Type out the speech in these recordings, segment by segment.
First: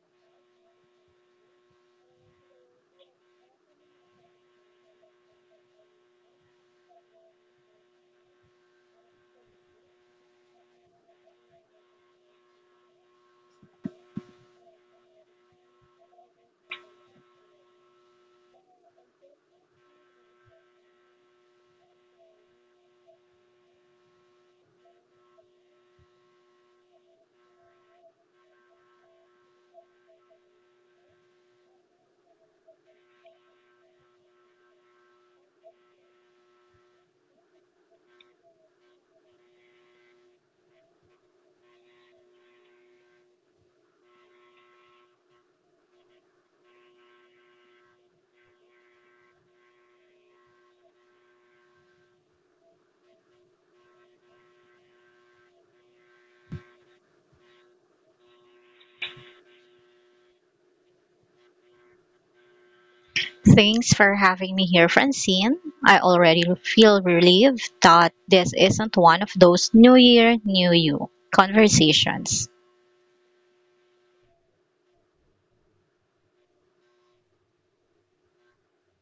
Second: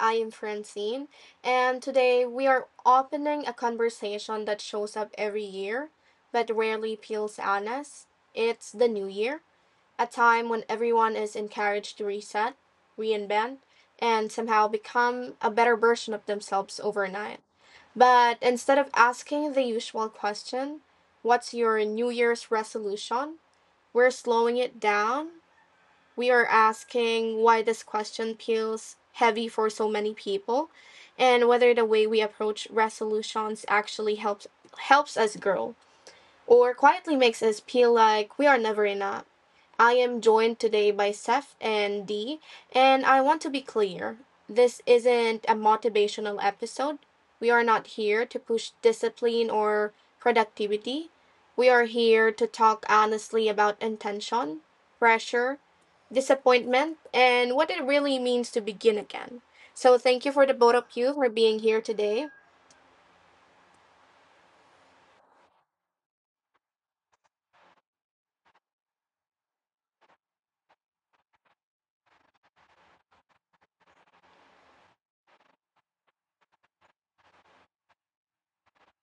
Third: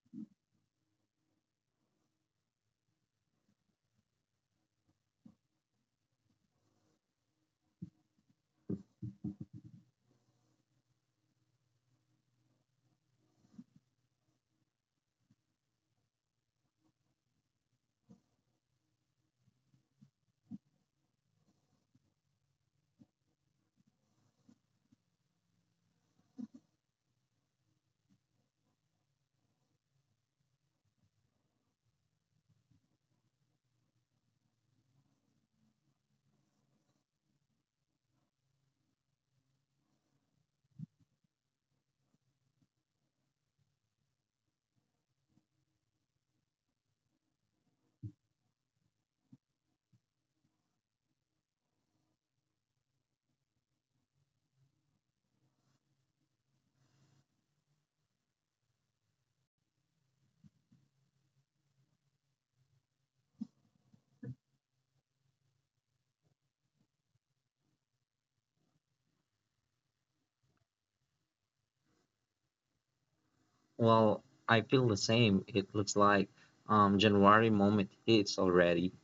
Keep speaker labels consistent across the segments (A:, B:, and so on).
A: I am Francine, and today we are opening a conversation that shows up every year but rarely peels on us. It's the new year, a time when everyone is encouraged to reset, reinvent, and somehow become a better version of themselves overnight. But instead of asking the usual question, what's your New Year's resolution? We're slowing it down, we are asking why this question feels heavy for so many people and whether the way we approach resolutions actually helps us grow or quietly makes us feel like we are never enough. I am joined today by Seth and Dee, and I want to be clear, this isn't a motivational episode. We are not here to push discipline or productivity. We are here to talk honestly about intention, pressure, disappointment, and what it really means to begin again. So, thank you for the both of you for being here today.
B: Thanks for having me here, Francine. I already feel relieved that this isn't one of those New Year, New You conversations.
C: Well, I feel the same. It looks like January moment hits already,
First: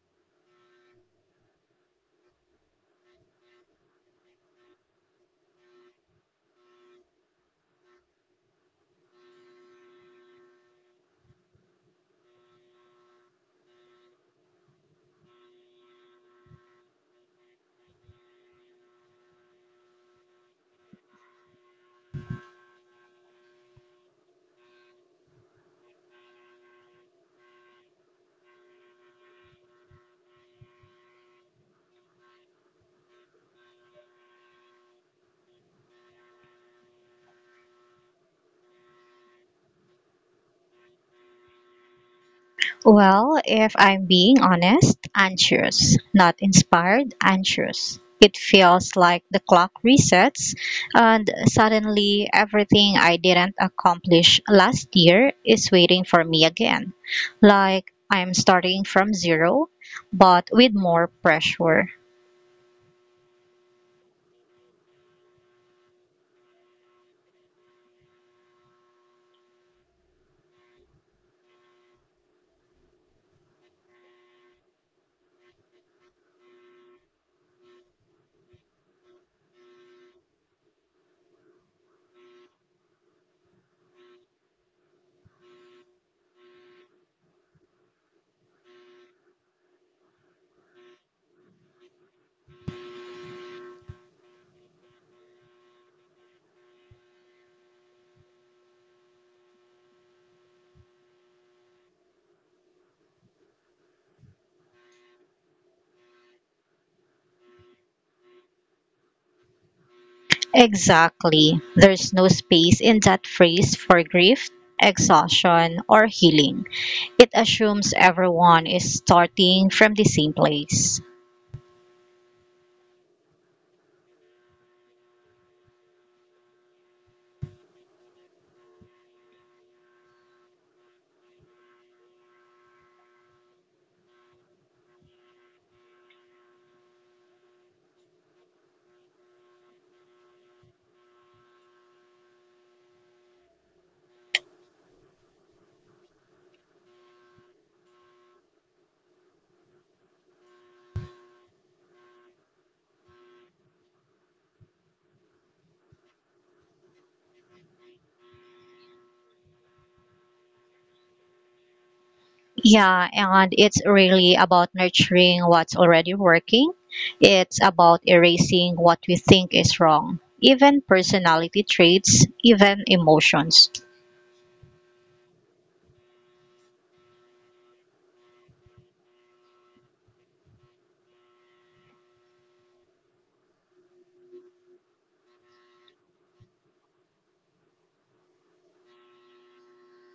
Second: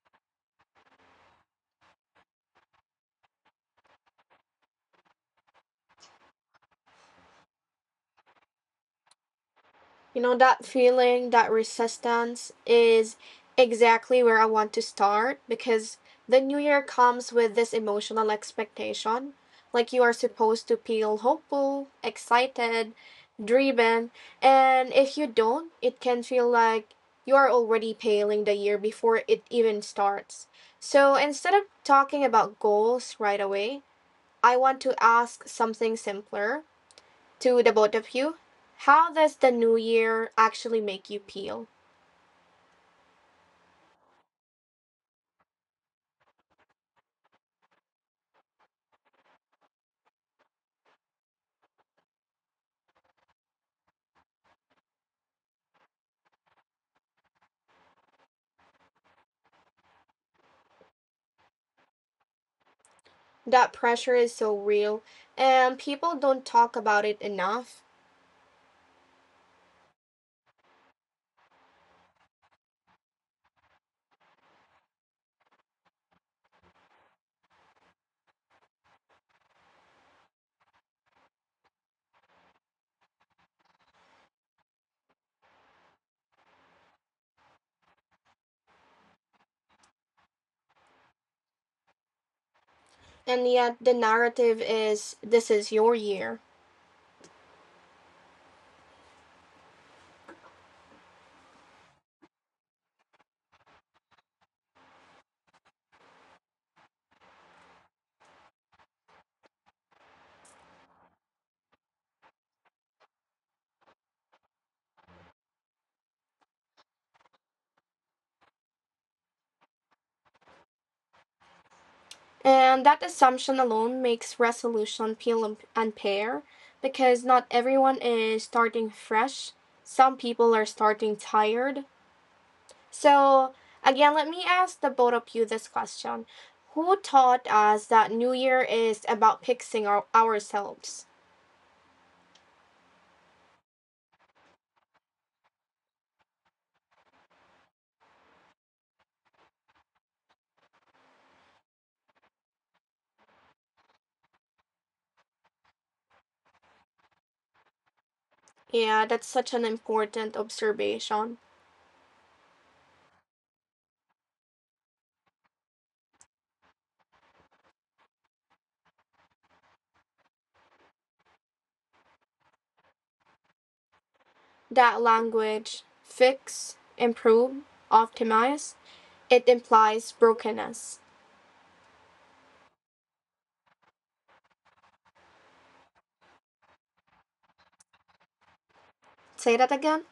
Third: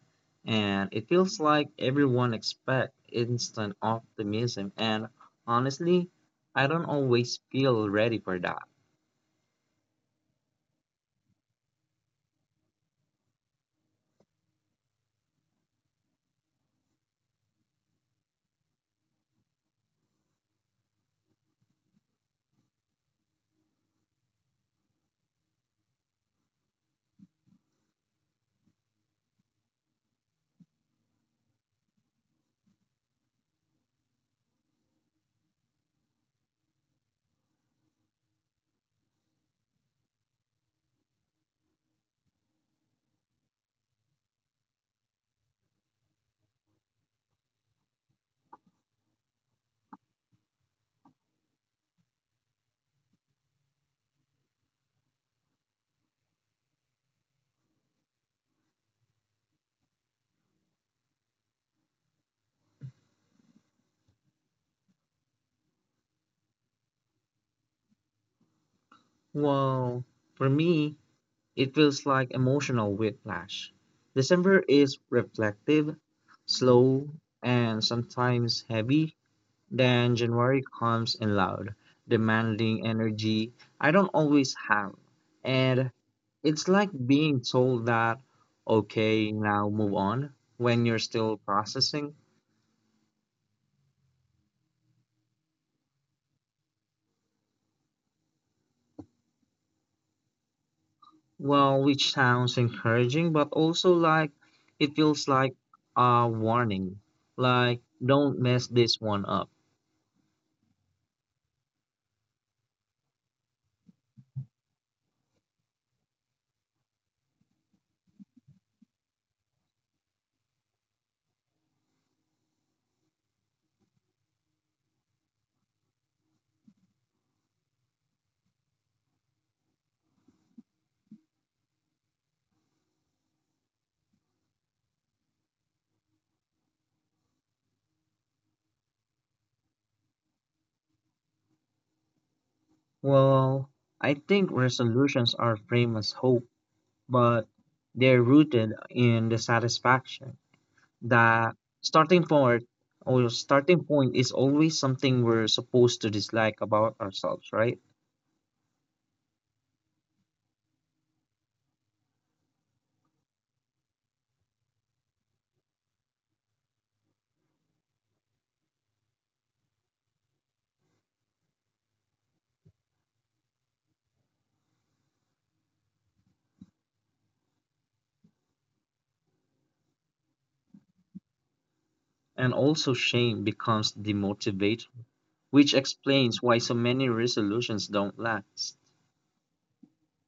C: and it feels like everyone expect instant optimism. And honestly, I don't always feel ready for that.
A: You know, that feeling, that resistance is exactly where I want to start because the new year comes with this emotional expectation. Like you are supposed to feel hopeful, excited, dreaming, and if you don't, it can feel like you are already paling the year before it even starts. So instead of talking about goals right away, I want to ask something simpler to the both of you. How does the new year actually make you feel?
B: Well, if I'm being honest, anxious. Not inspired, anxious. It feels like the clock resets, and suddenly everything I didn't accomplish last year is waiting for me again. Like I'm starting from zero, but with more pressure.
A: That pressure is so real, and people don't talk about it enough.
C: Well, for me, it feels like emotional whiplash. December is reflective, slow, and sometimes heavy. Then January comes in loud, demanding energy I don't always have. And it's like being told that, okay, now move on when you're still processing.
A: And yet, the narrative is this is your year.
C: Well, which sounds encouraging, but also like it feels like a warning, like don't mess this one up.
B: Exactly. There's no space in that phrase for grief, exhaustion, or healing. It assumes everyone is starting from the same place.
A: And that assumption alone makes resolution feel unfair because not everyone is starting fresh. Some people are starting tired. So, again, let me ask the both of you this question. Who taught us that New Year is about fixing ourselves?
C: Well, I think resolutions are framed as hope, but they're rooted in the satisfaction that starting point or starting point is always something we're supposed to dislike about ourselves, right?
A: Yeah, that's such an important observation.
B: Yeah, and it's really about nurturing what's already working. It's about erasing what we think is wrong, even personality traits, even emotions.
A: That language, fix, improve, optimize, it implies brokenness.
C: And also shame becomes the motivator, which explains why so many resolutions don't last.
A: Say that again.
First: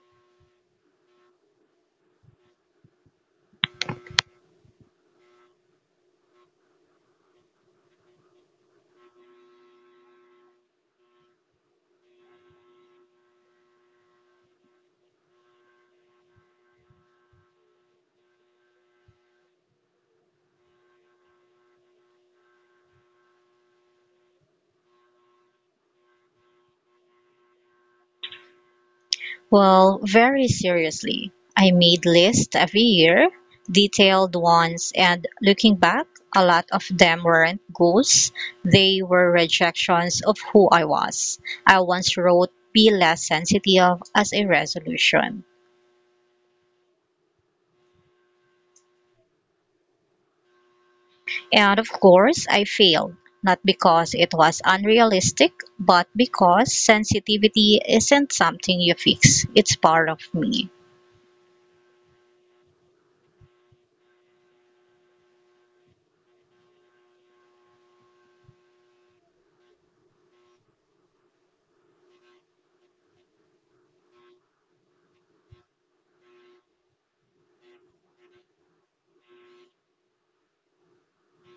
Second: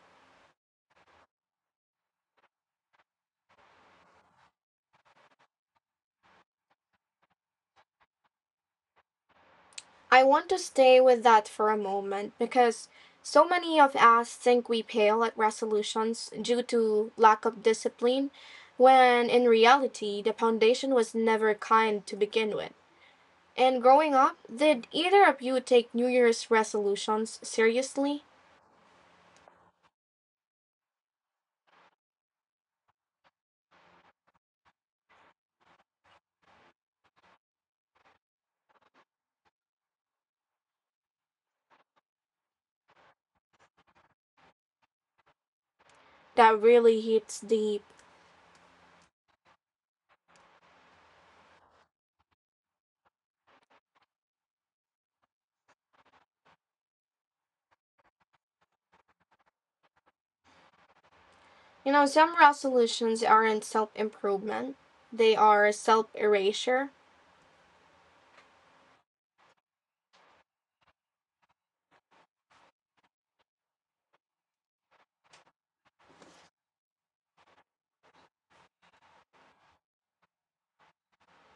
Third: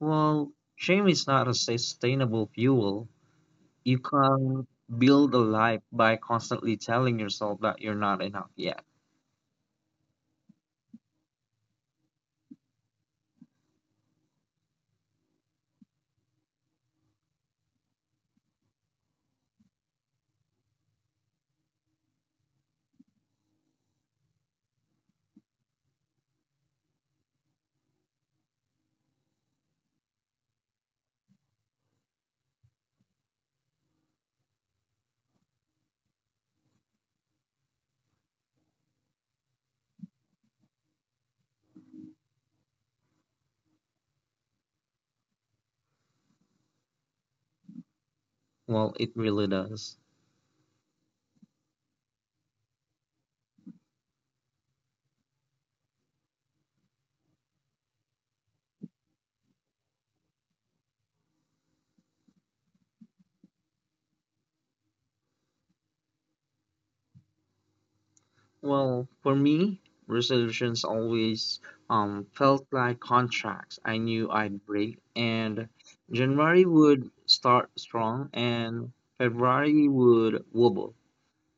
C: Well, shame is not a sustainable fuel. You can't build a life by constantly telling yourself that you're not enough yet.
A: I want to stay with that for a moment because so many of us think we fail at resolutions due to lack of discipline, when in reality the foundation was never kind to begin with. And growing up, did either of you take New Year's resolutions seriously?
B: Well, very seriously. I made lists every year, detailed ones, and looking back, a lot of them weren't goals. They were rejections of who I was. I once wrote be less sensitive as a resolution.
A: That really hits deep.
C: Well, it really does.
B: And of course, I failed, not because it was unrealistic, but because sensitivity isn't something you fix. It's part of me.
A: You know, some resolutions aren't self improvement, they are self erasure.
C: Well, for me, resolutions always felt like contracts I knew I'd break, and January would start strong, and February would wobble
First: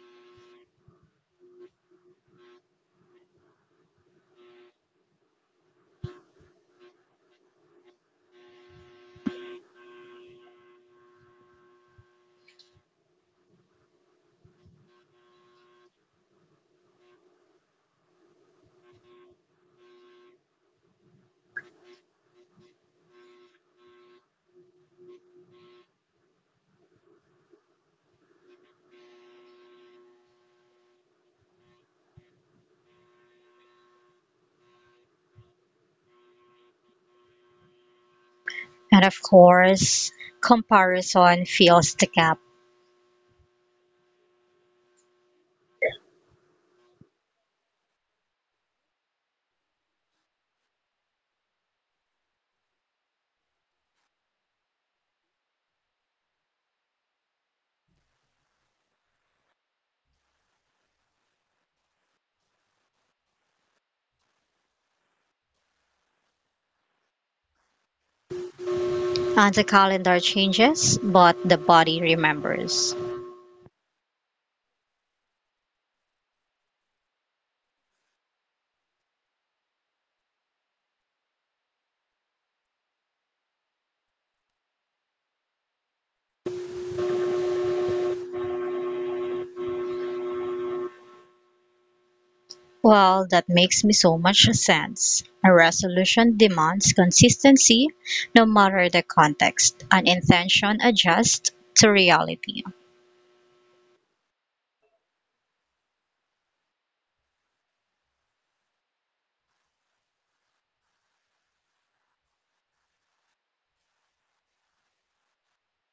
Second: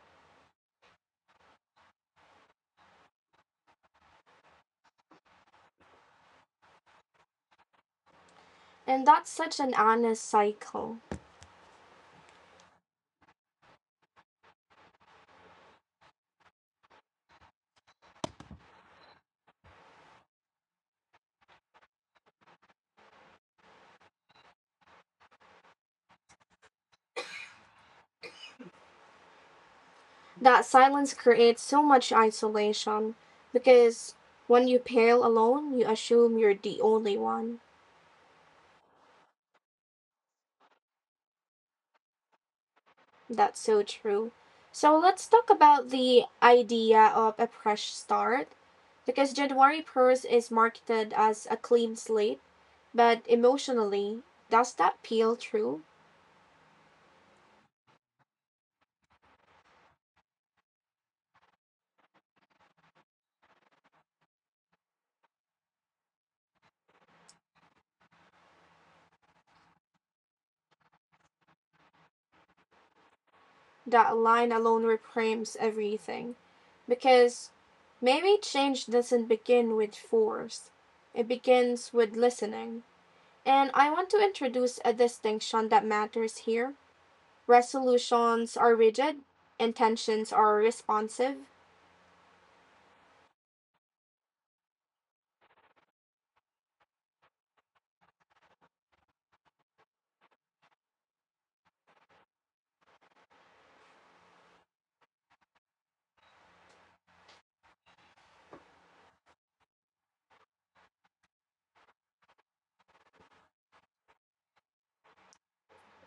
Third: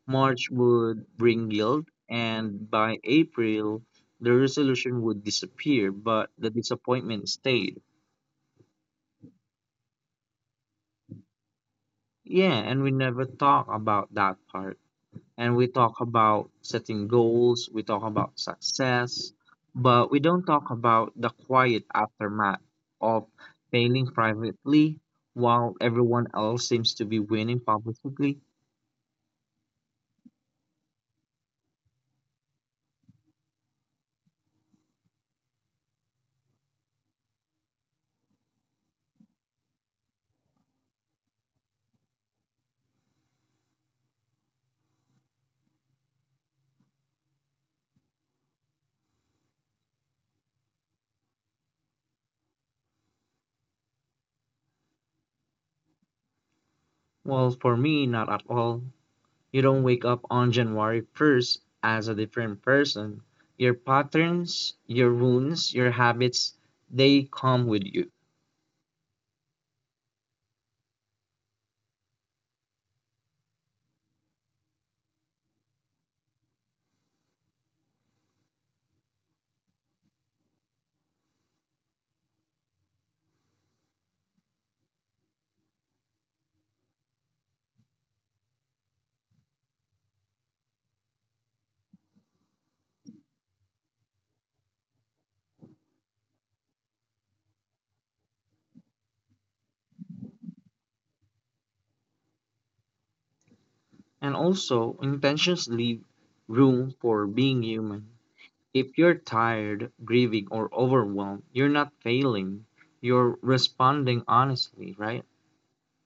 C: March would bring yield, and by April, the resolution would disappear, but the disappointment stayed.
A: And that's such an honest cycle.
C: Yeah, and we never talk about that part. And we talk about setting goals, we talk about success, but we don't talk about the quiet aftermath of failing privately while everyone else seems to be winning publicly.
A: That silence creates so much isolation because when you pair alone, you assume you're the only one.
B: And of course, comparison fills the gap.
A: That's so true. So let's talk about the idea of a fresh start because January 1st is marketed as a clean slate, but emotionally, does that peel true?
C: Well, for me, not at all. You don't wake up on January 1st as a different person. Your patterns, your wounds, your habits, they come with you.
B: And the calendar changes, but the body remembers.
A: That line alone reframes everything because maybe change doesn't begin with force, it begins with listening. And I want to introduce a distinction that matters here. Resolutions are rigid, intentions are responsive.
B: Well, that makes me so much sense. A resolution demands consistency no matter the context, an intention adjusts to reality.
C: And also, intentions leave room for being human. If you're tired, grieving, or overwhelmed, you're not failing. You're responding honestly, right?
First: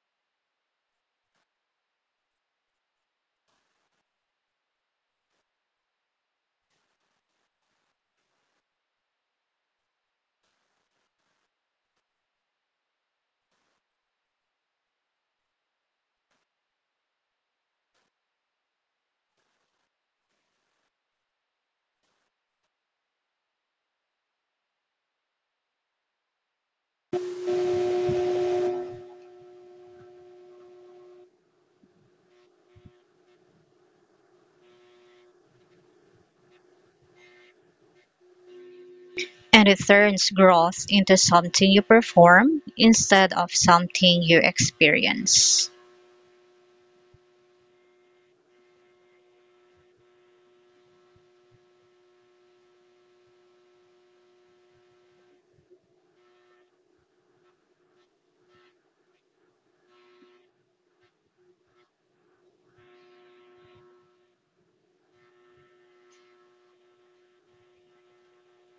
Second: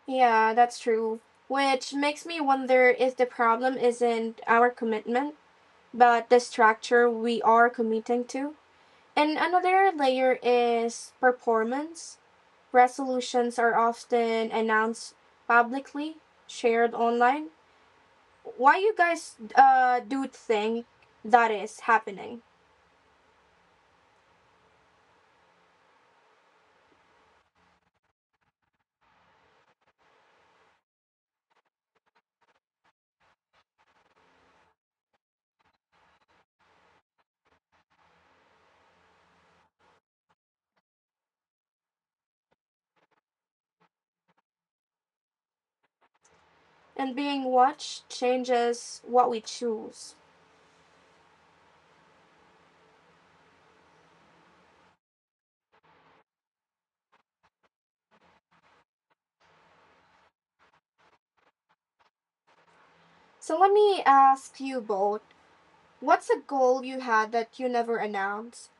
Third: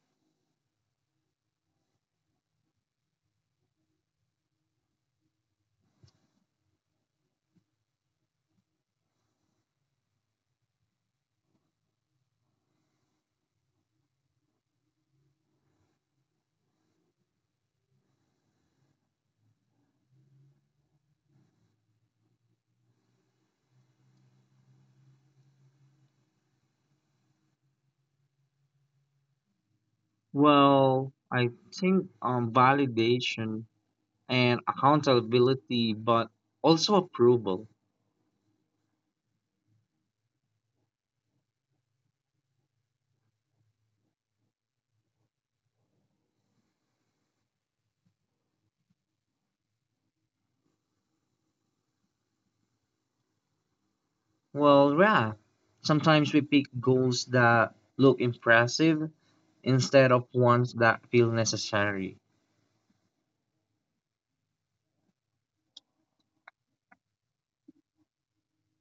A: Yeah, that's true. Which makes me wonder if the problem isn't our commitment, but the structure we are committing to. And another layer is performance. Resolutions are often announced publicly, shared online. Why you guys do think that is happening?
C: Well, I think validation and accountability, but also approval.
B: And it turns growth into something you perform instead of something you experience.
A: And being watched changes what we choose.
C: Well, yeah. Sometimes we pick goals that look impressive instead of ones that feel necessary.
A: So let me ask you both, what's a goal you had that you never announced?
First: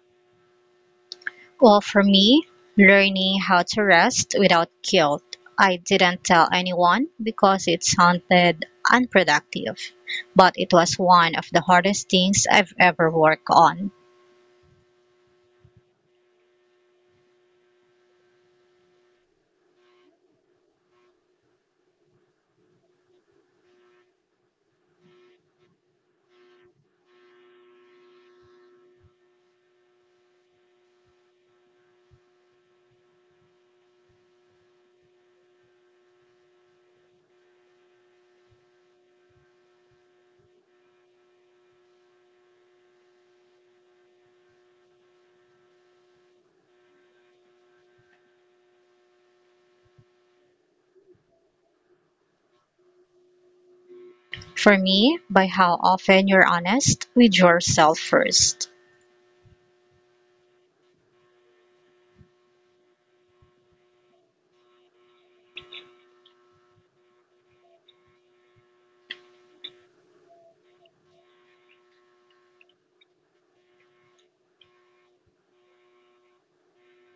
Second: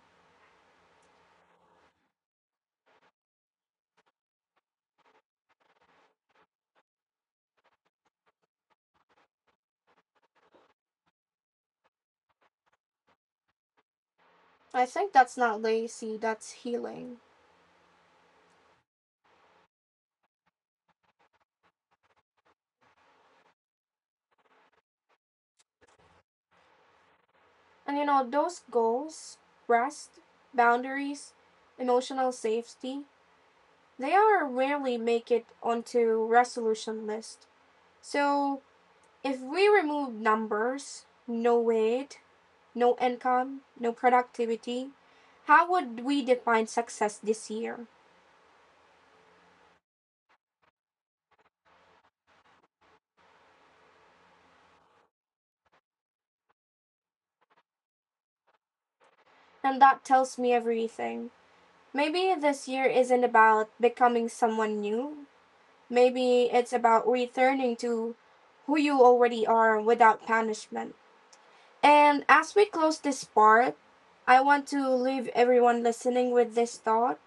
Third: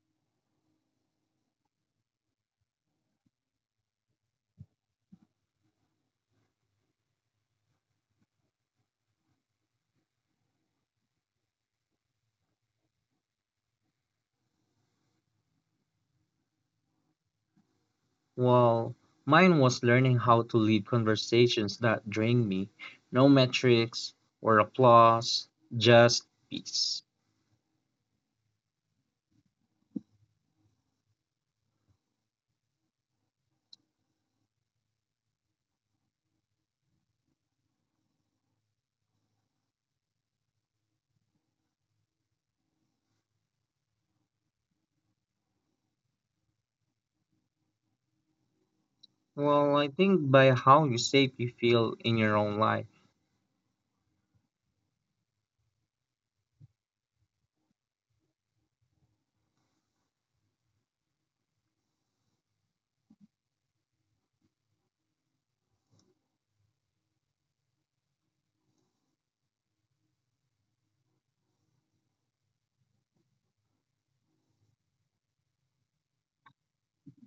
B: Well, for me, learning how to rest without guilt. I didn't tell anyone because it sounded unproductive, but it was one of the hardest things I've ever worked on.
A: I think that's not lazy, that's healing.
C: Well, mine was learning how to lead conversations that drain me. No metrics or applause, just peace.
A: And you know, those goals, rest, boundaries, emotional safety, they are rarely make it onto resolution list. So if we remove numbers, no weight, no income, no productivity, how would we define success this year?
C: Well, I think by how you say, you feel in your own life.
B: For me, by how often you're honest with yourself first.
A: And that tells me everything. Maybe this year isn't about becoming someone new. Maybe it's about returning to who you already are without punishment. And as we close this part, I want to leave everyone listening with this thought.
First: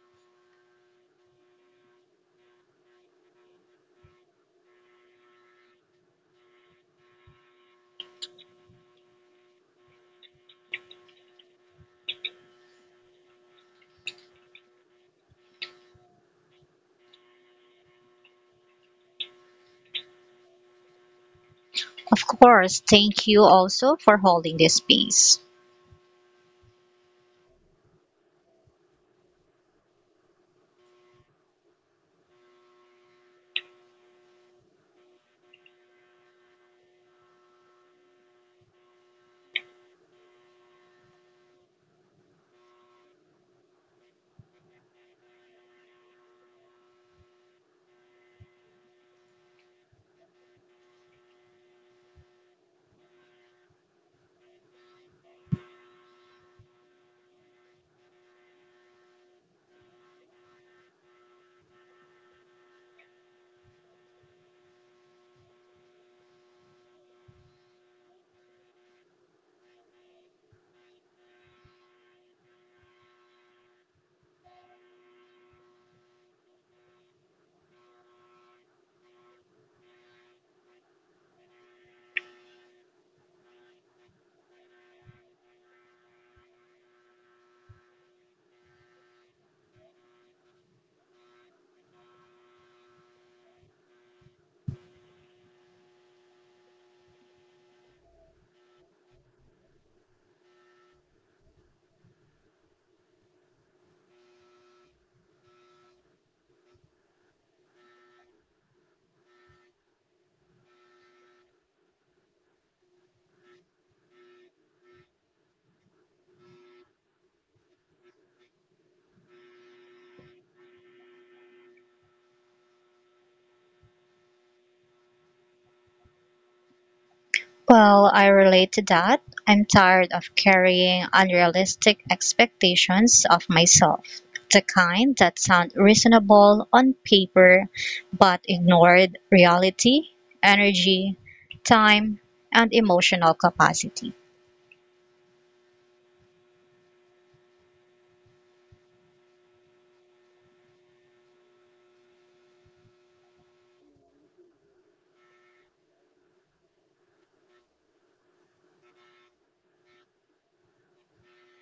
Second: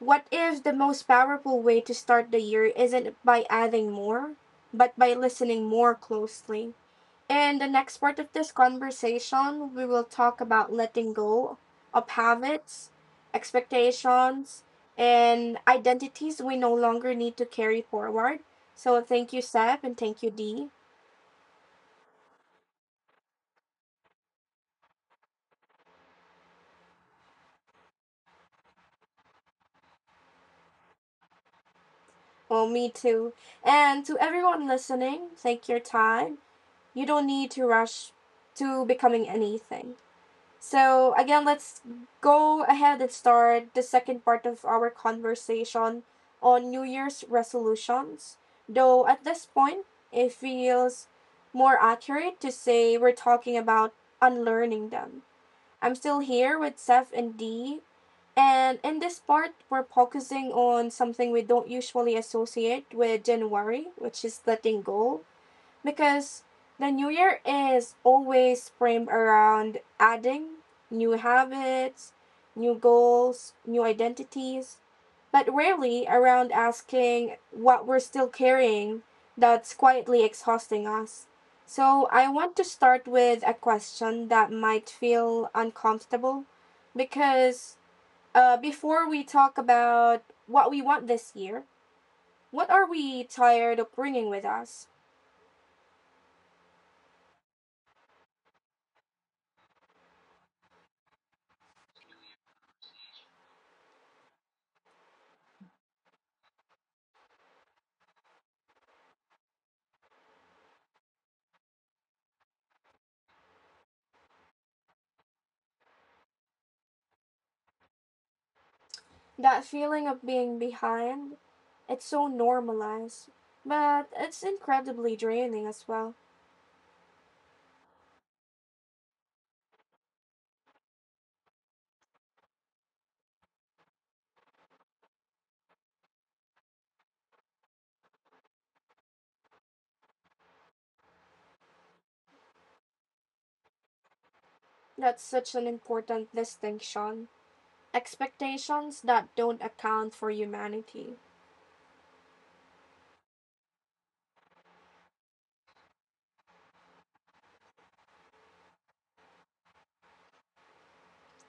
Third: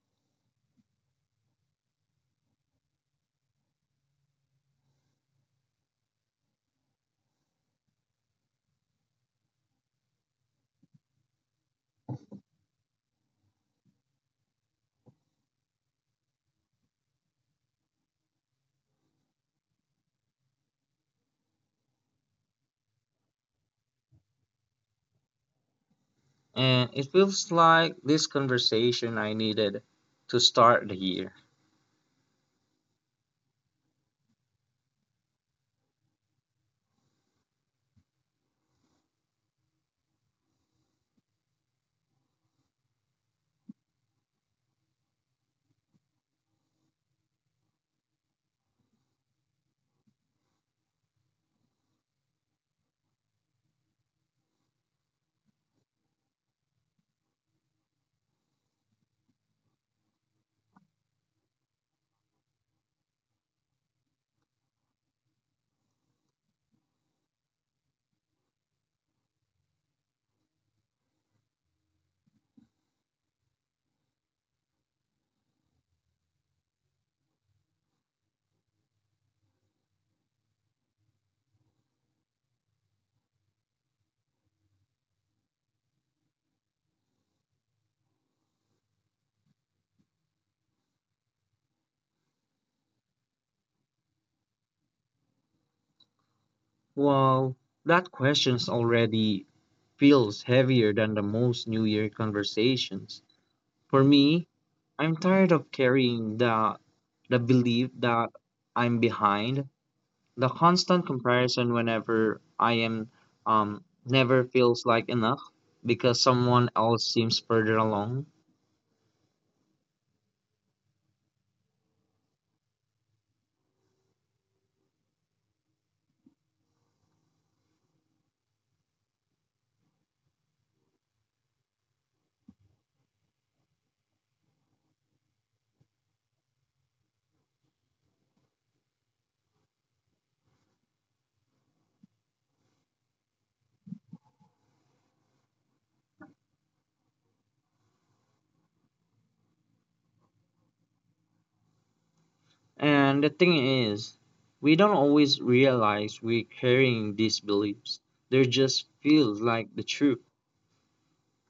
A: What if the most powerful way to start the year isn't by adding more, but by listening more closely? In the next part of this conversation, we will talk about letting go of habits, expectations, and identities we no longer need to carry forward. So, thank you, Seb, and thank you, Dee.
B: Of course, thank you also for holding this space.
C: And it feels like this conversation I needed to start the year.
A: Well, me too. And to everyone listening, take your time. You don't need to rush to becoming anything. So again, let's go ahead and start the second part of our conversation on New Year's resolutions. Though at this point, it feels more accurate to say we're talking about unlearning them. I'm still here with Seth and Dee, and in this part, we're focusing on something we don't usually associate with January, which is letting go, because the new year is always framed around adding new habits, new goals, new identities, but rarely around asking what we're still carrying that's quietly exhausting us. So, I want to start with a question that might feel uncomfortable because before we talk about what we want this year, what are we tired of bringing with us?
C: Well, that question's already feels heavier than the most New Year conversations. For me, I'm tired of carrying the belief that I'm behind. The constant comparison whenever I am never feels like enough because someone else seems further along.
A: That feeling of being behind, it's so normalized, but it's incredibly draining as well.
B: Well, I relate to that. I'm tired of carrying unrealistic expectations of myself, the kind that sound reasonable on paper but ignored reality, energy, time, and emotional capacity.
A: That's such an important distinction. Expectations that don't account for humanity.
C: And the thing is, we don't always realize we're carrying these beliefs. They just feels like the truth.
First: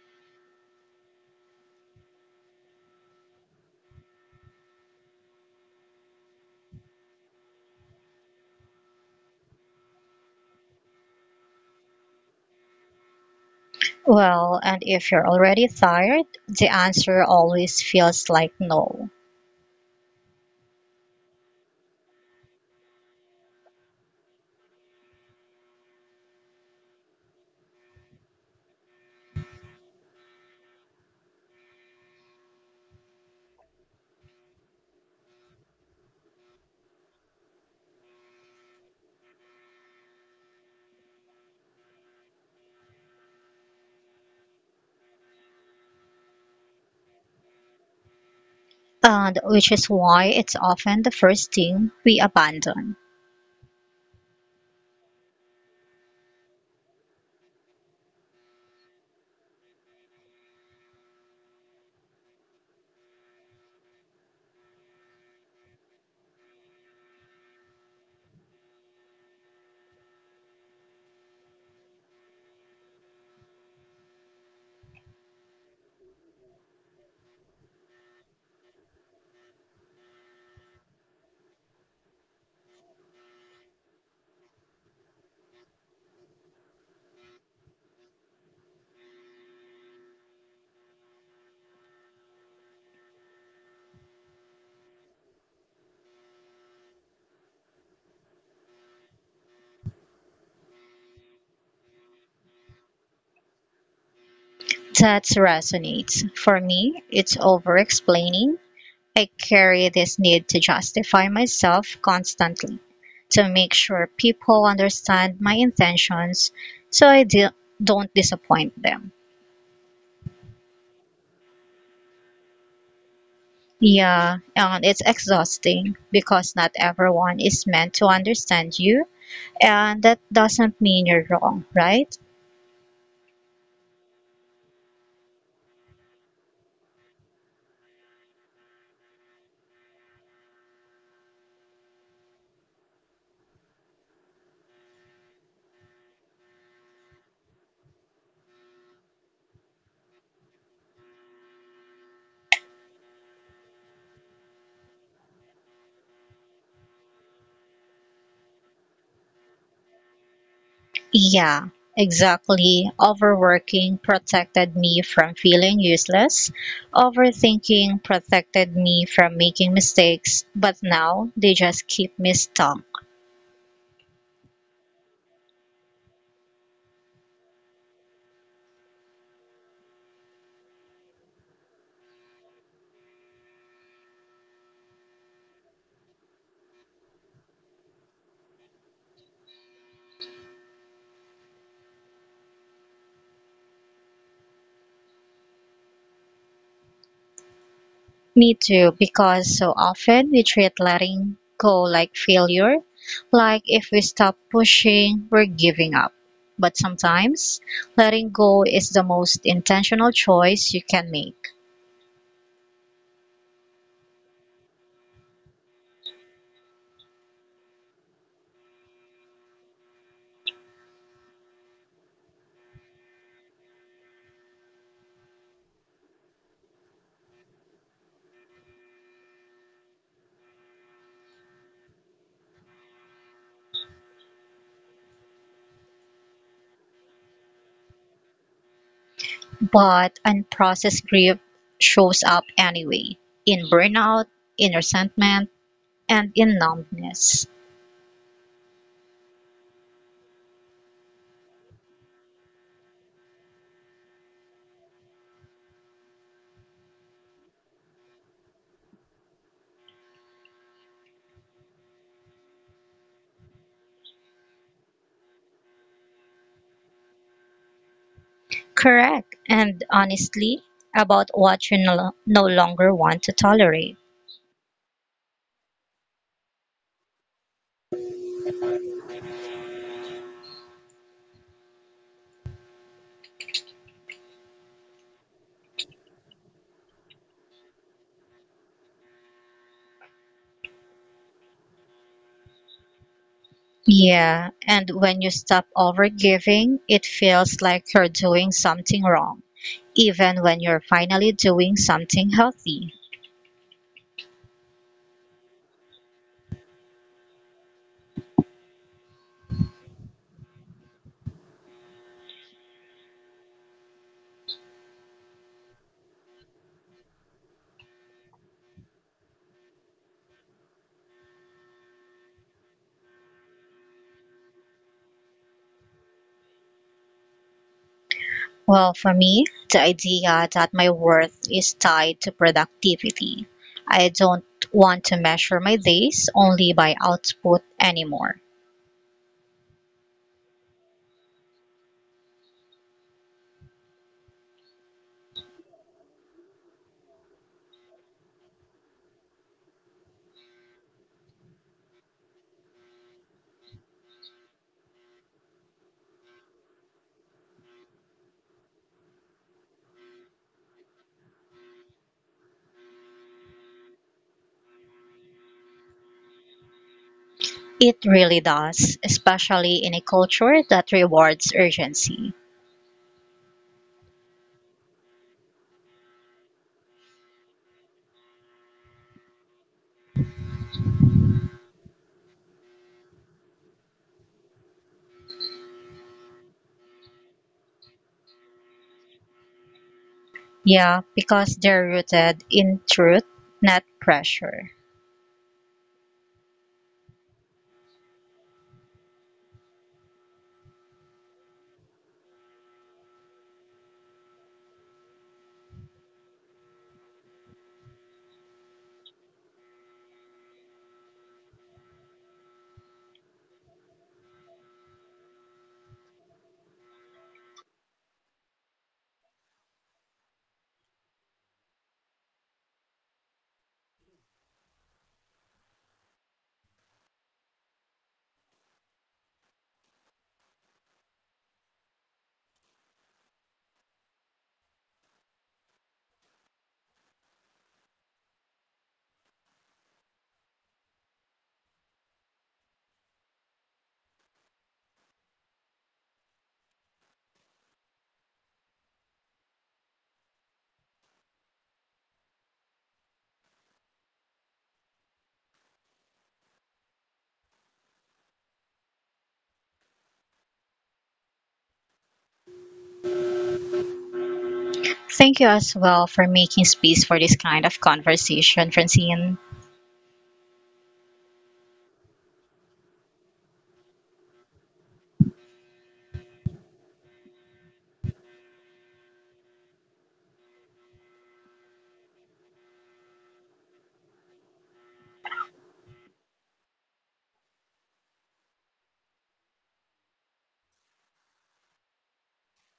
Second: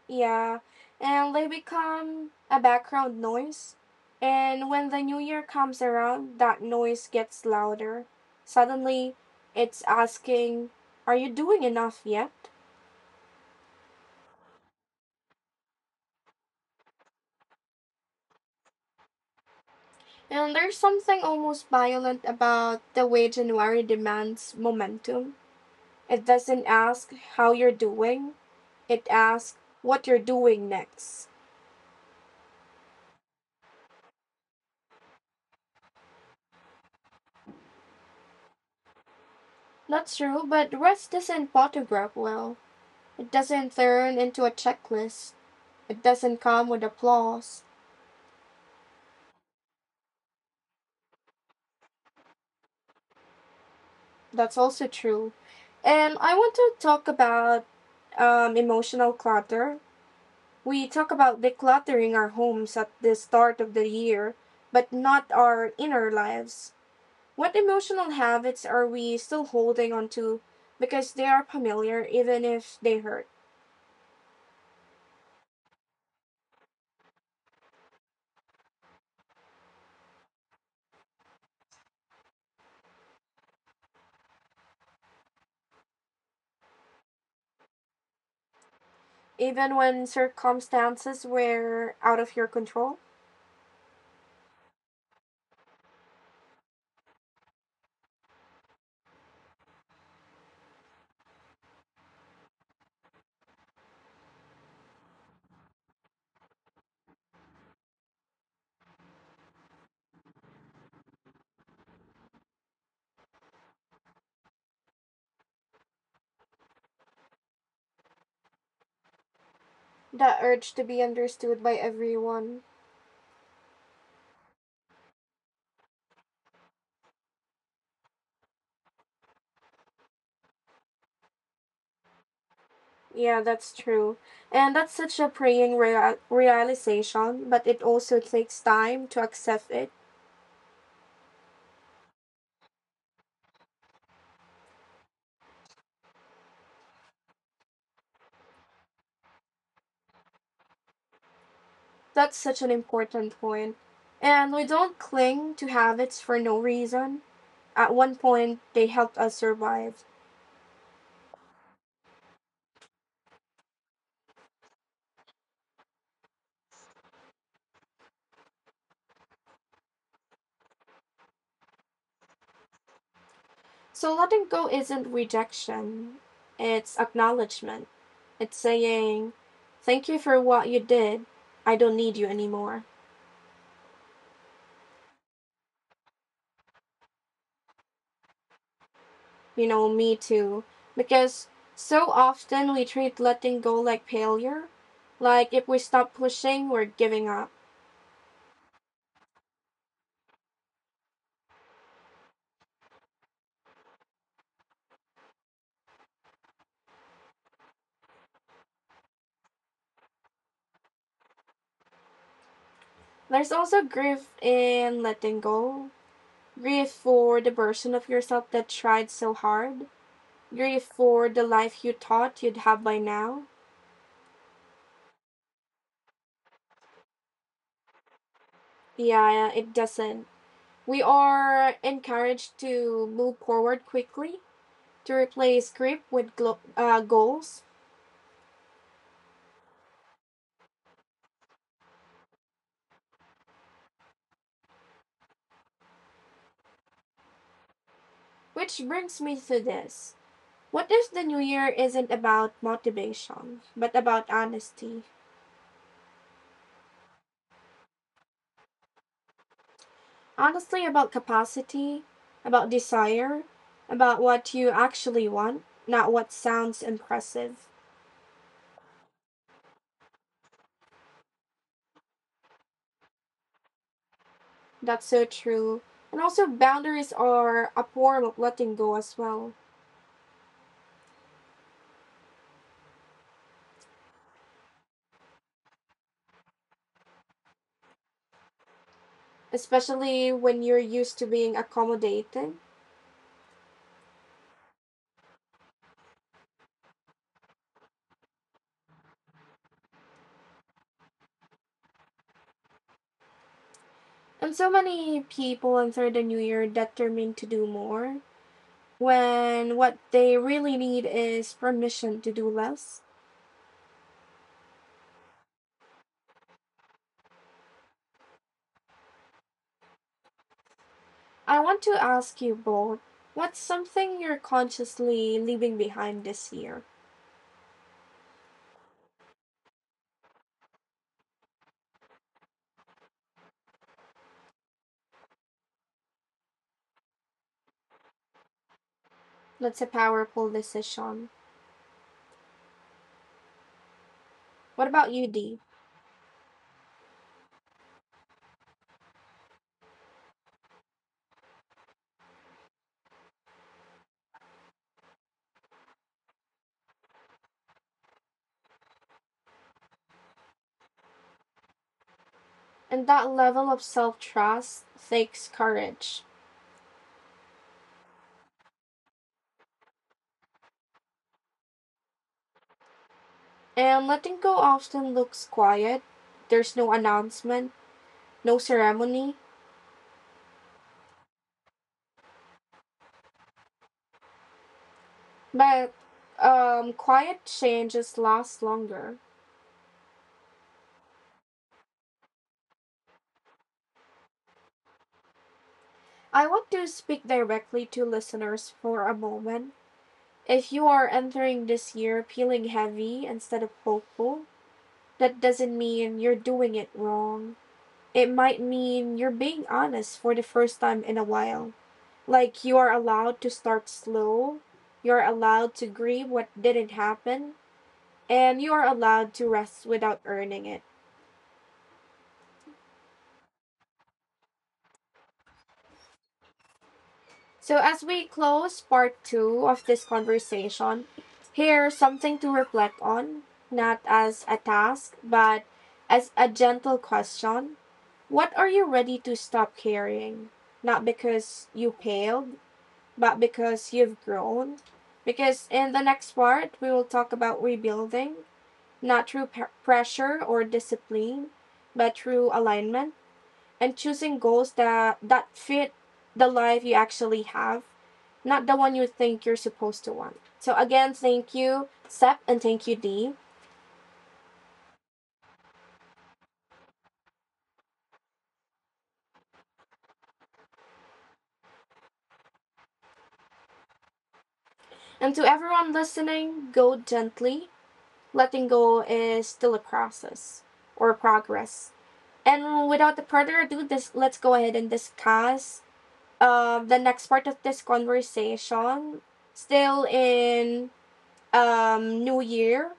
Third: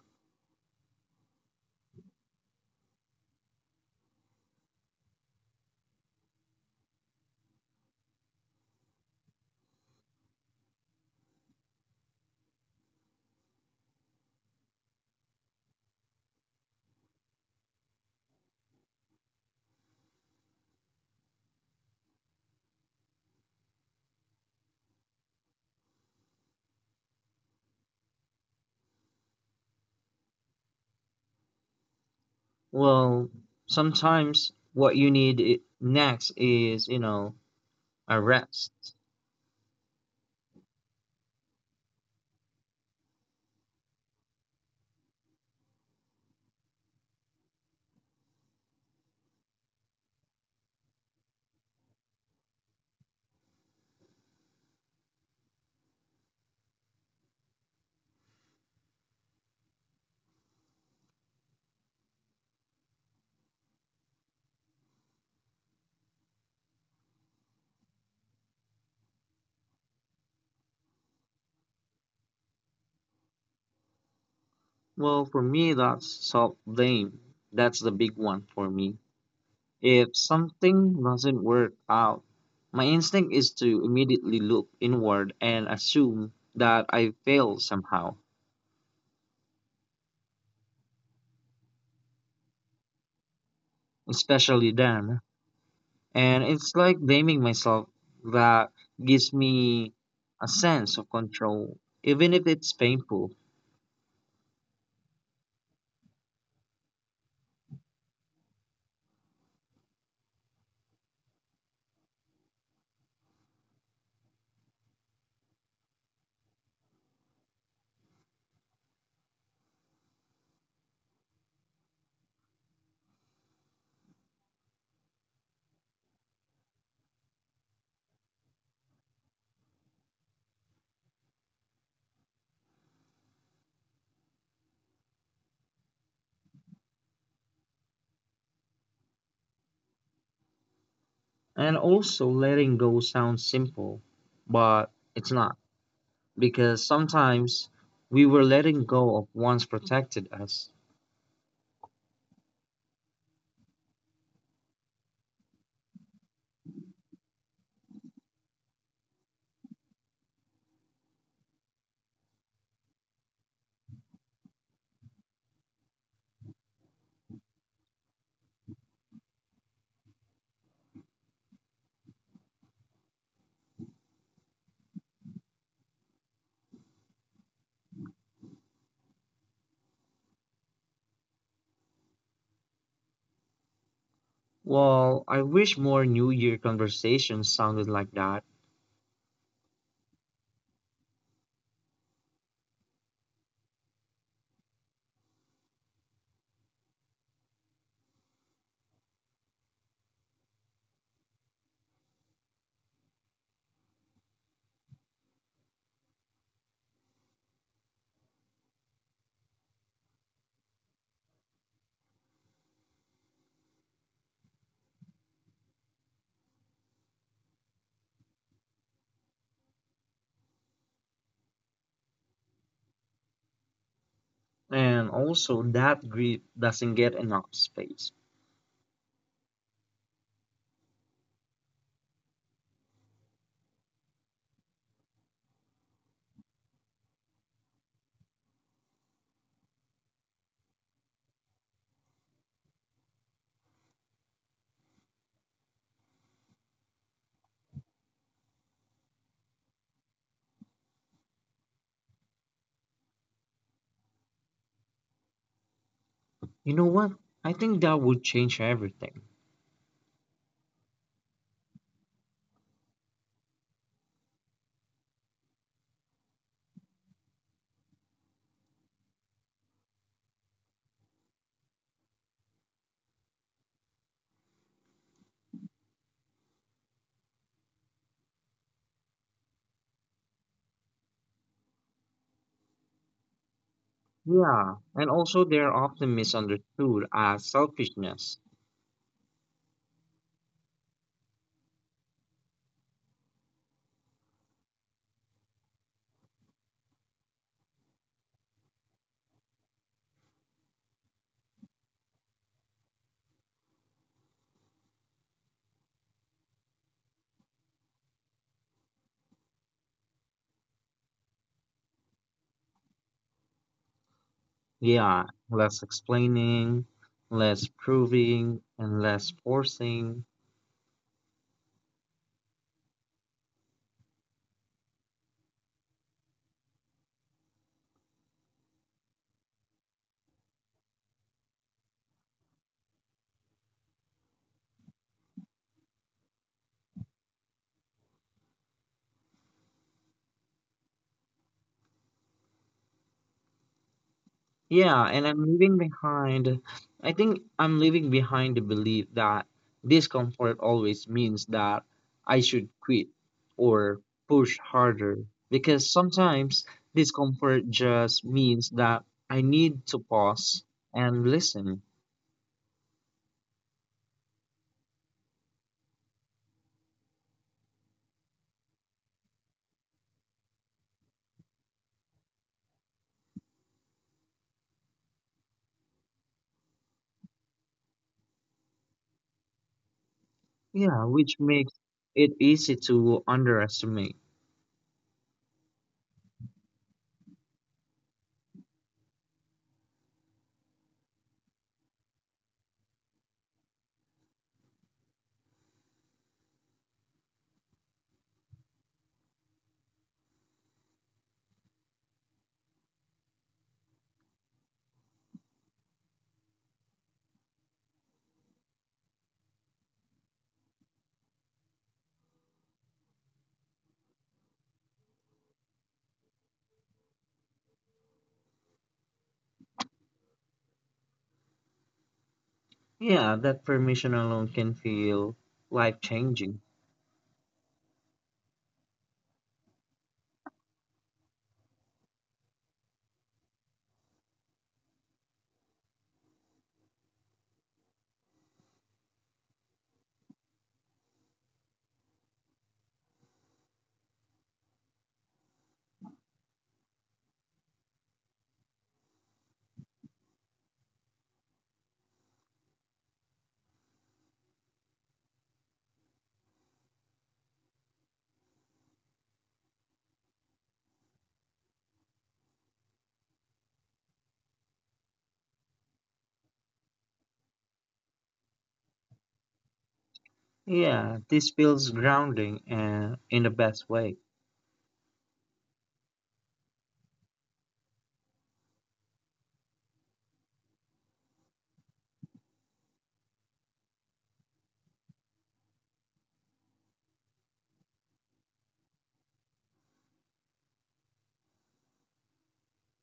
A: Yeah, and they become a background noise. And when the new year comes around, that noise gets louder. Suddenly, it's asking, are you doing enough yet?
B: Well, and if you're already tired, the answer always feels like no.
A: And there's something almost violent about the way January demands momentum. It doesn't ask how you're doing, it asks what you're doing next.
C: Well, sometimes what you need next is, you know, a rest.
A: That's true, but rest doesn't photograph well. It doesn't turn into a checklist. It doesn't come with applause.
B: And which is why it's often the first thing we abandon.
A: That's also true. And I want to talk about emotional clutter. We talk about decluttering our homes at the start of the year, but not our inner lives. What emotional habits are we still holding on to because they are familiar even if they hurt?
C: Well, for me, that's self blame. That's the big one for me. If something doesn't work out, my instinct is to immediately look inward and assume that I failed somehow,
A: Even when circumstances were out of your control?
C: especially then. And it's like blaming myself that gives me a sense of control, even if it's painful.
B: That resonates. For me, it's over explaining. I carry this need to justify myself constantly, to make sure people understand my intentions, so I don't disappoint them.
A: The urge to be understood by everyone.
B: Yeah, and it's exhausting because not everyone is meant to understand you, and that doesn't mean you're wrong, right?
A: Yeah, that's true. And that's such a praying realization, but it also takes time to accept it.
C: And also, letting go sounds simple, but it's not because sometimes we were letting go of what's protected us.
A: That's such an important point. And we don't cling to habits for no reason. At one point, they helped us survive.
B: Yeah, exactly. Overworking protected me from feeling useless. Overthinking protected me from making mistakes. But now they just keep me stuck.
A: So letting go isn't rejection, it's acknowledgement. It's saying, thank you for what you did. I don't need you anymore.
C: Well, I wish more New Year conversations sounded like that,
A: You know, me too. Because so often we treat letting go like failure, like if we stop pushing, we're giving up.
B: Me too, because so often we treat letting go like failure. Like if we stop pushing, we're giving up. But sometimes letting go is the most intentional choice you can make.
A: There's also grief in letting go, grief for the version of yourself that tried so hard, grief for the life you thought you'd have by now.
C: and also that grief doesn't get enough space.
A: Yeah, it doesn't. We are encouraged to move forward quickly, to replace grip with goals.
B: But unprocessed grief shows up anyway, in burnout, in resentment, and in numbness.
A: Which brings me to this. What if the new year isn't about motivation, but about honesty?
C: You know what? I think that would change everything.
A: Honestly, about capacity, about desire, about what you actually want, not what sounds impressive.
B: Correct, and honestly, about what you no longer want to tolerate.
A: That's so true. And also, boundaries are a form of letting go as well,
C: Yeah, and also they're often misunderstood as selfishness.
A: especially when you're used to being accommodated.
B: Yeah, and when you stop overgiving, it feels like you're doing something wrong, even when you're finally doing something healthy.
A: And so many people enter the new year determined to do more when what they really need is permission to do less.
C: Yeah, less explaining, less proving, and less forcing.
A: I want to ask you both, what's something you're consciously leaving behind this year?
B: Well, for me, the idea that my worth is tied to productivity. I don't want to measure my days only by output anymore.
A: That's a powerful decision. What
C: Yeah,
A: about
C: and
A: you,
C: I'm
A: Dee?
C: leaving behind, I think I'm leaving behind the belief that discomfort always means that I should quit or push harder. Because sometimes discomfort just means that I need to pause and listen.
A: And that level of self trust takes courage.
B: It really does, especially in a culture that rewards urgency.
A: And letting go often looks quiet. There's no announcement, no ceremony.
C: Yeah, which makes it easy to underestimate.
A: But quiet changes last longer.
B: Yeah, because they're rooted in truth, not pressure.
A: I want to speak directly to listeners for a moment. If you are entering this year feeling heavy instead of hopeful, that doesn't mean you're doing it wrong. It might mean you're being honest for the first time in a while. Like you are allowed to start slow, you're allowed to grieve what didn't happen, and you are allowed to rest without earning it.
C: Yeah, that permission alone can feel life changing.
A: So, as we close part two of this conversation, here's something to reflect on, not as a task, but as a gentle question. What are you ready to stop carrying? Not because you failed, but because you've grown. Because in the next part, we will talk about rebuilding, not through pressure or discipline, but through alignment and choosing goals that fit the life you actually have, not the one you think you're supposed to want. So, again, thank you, Sep, and thank you, Dee.
B: Thank you as well for making space for this kind of conversation, Francine.
C: Yeah, this feels grounding and in the best way.
A: And to everyone listening, go gently. Letting go is still a process or a progress. And without further ado, let's go ahead and discuss the next part of this conversation. Still in New Year.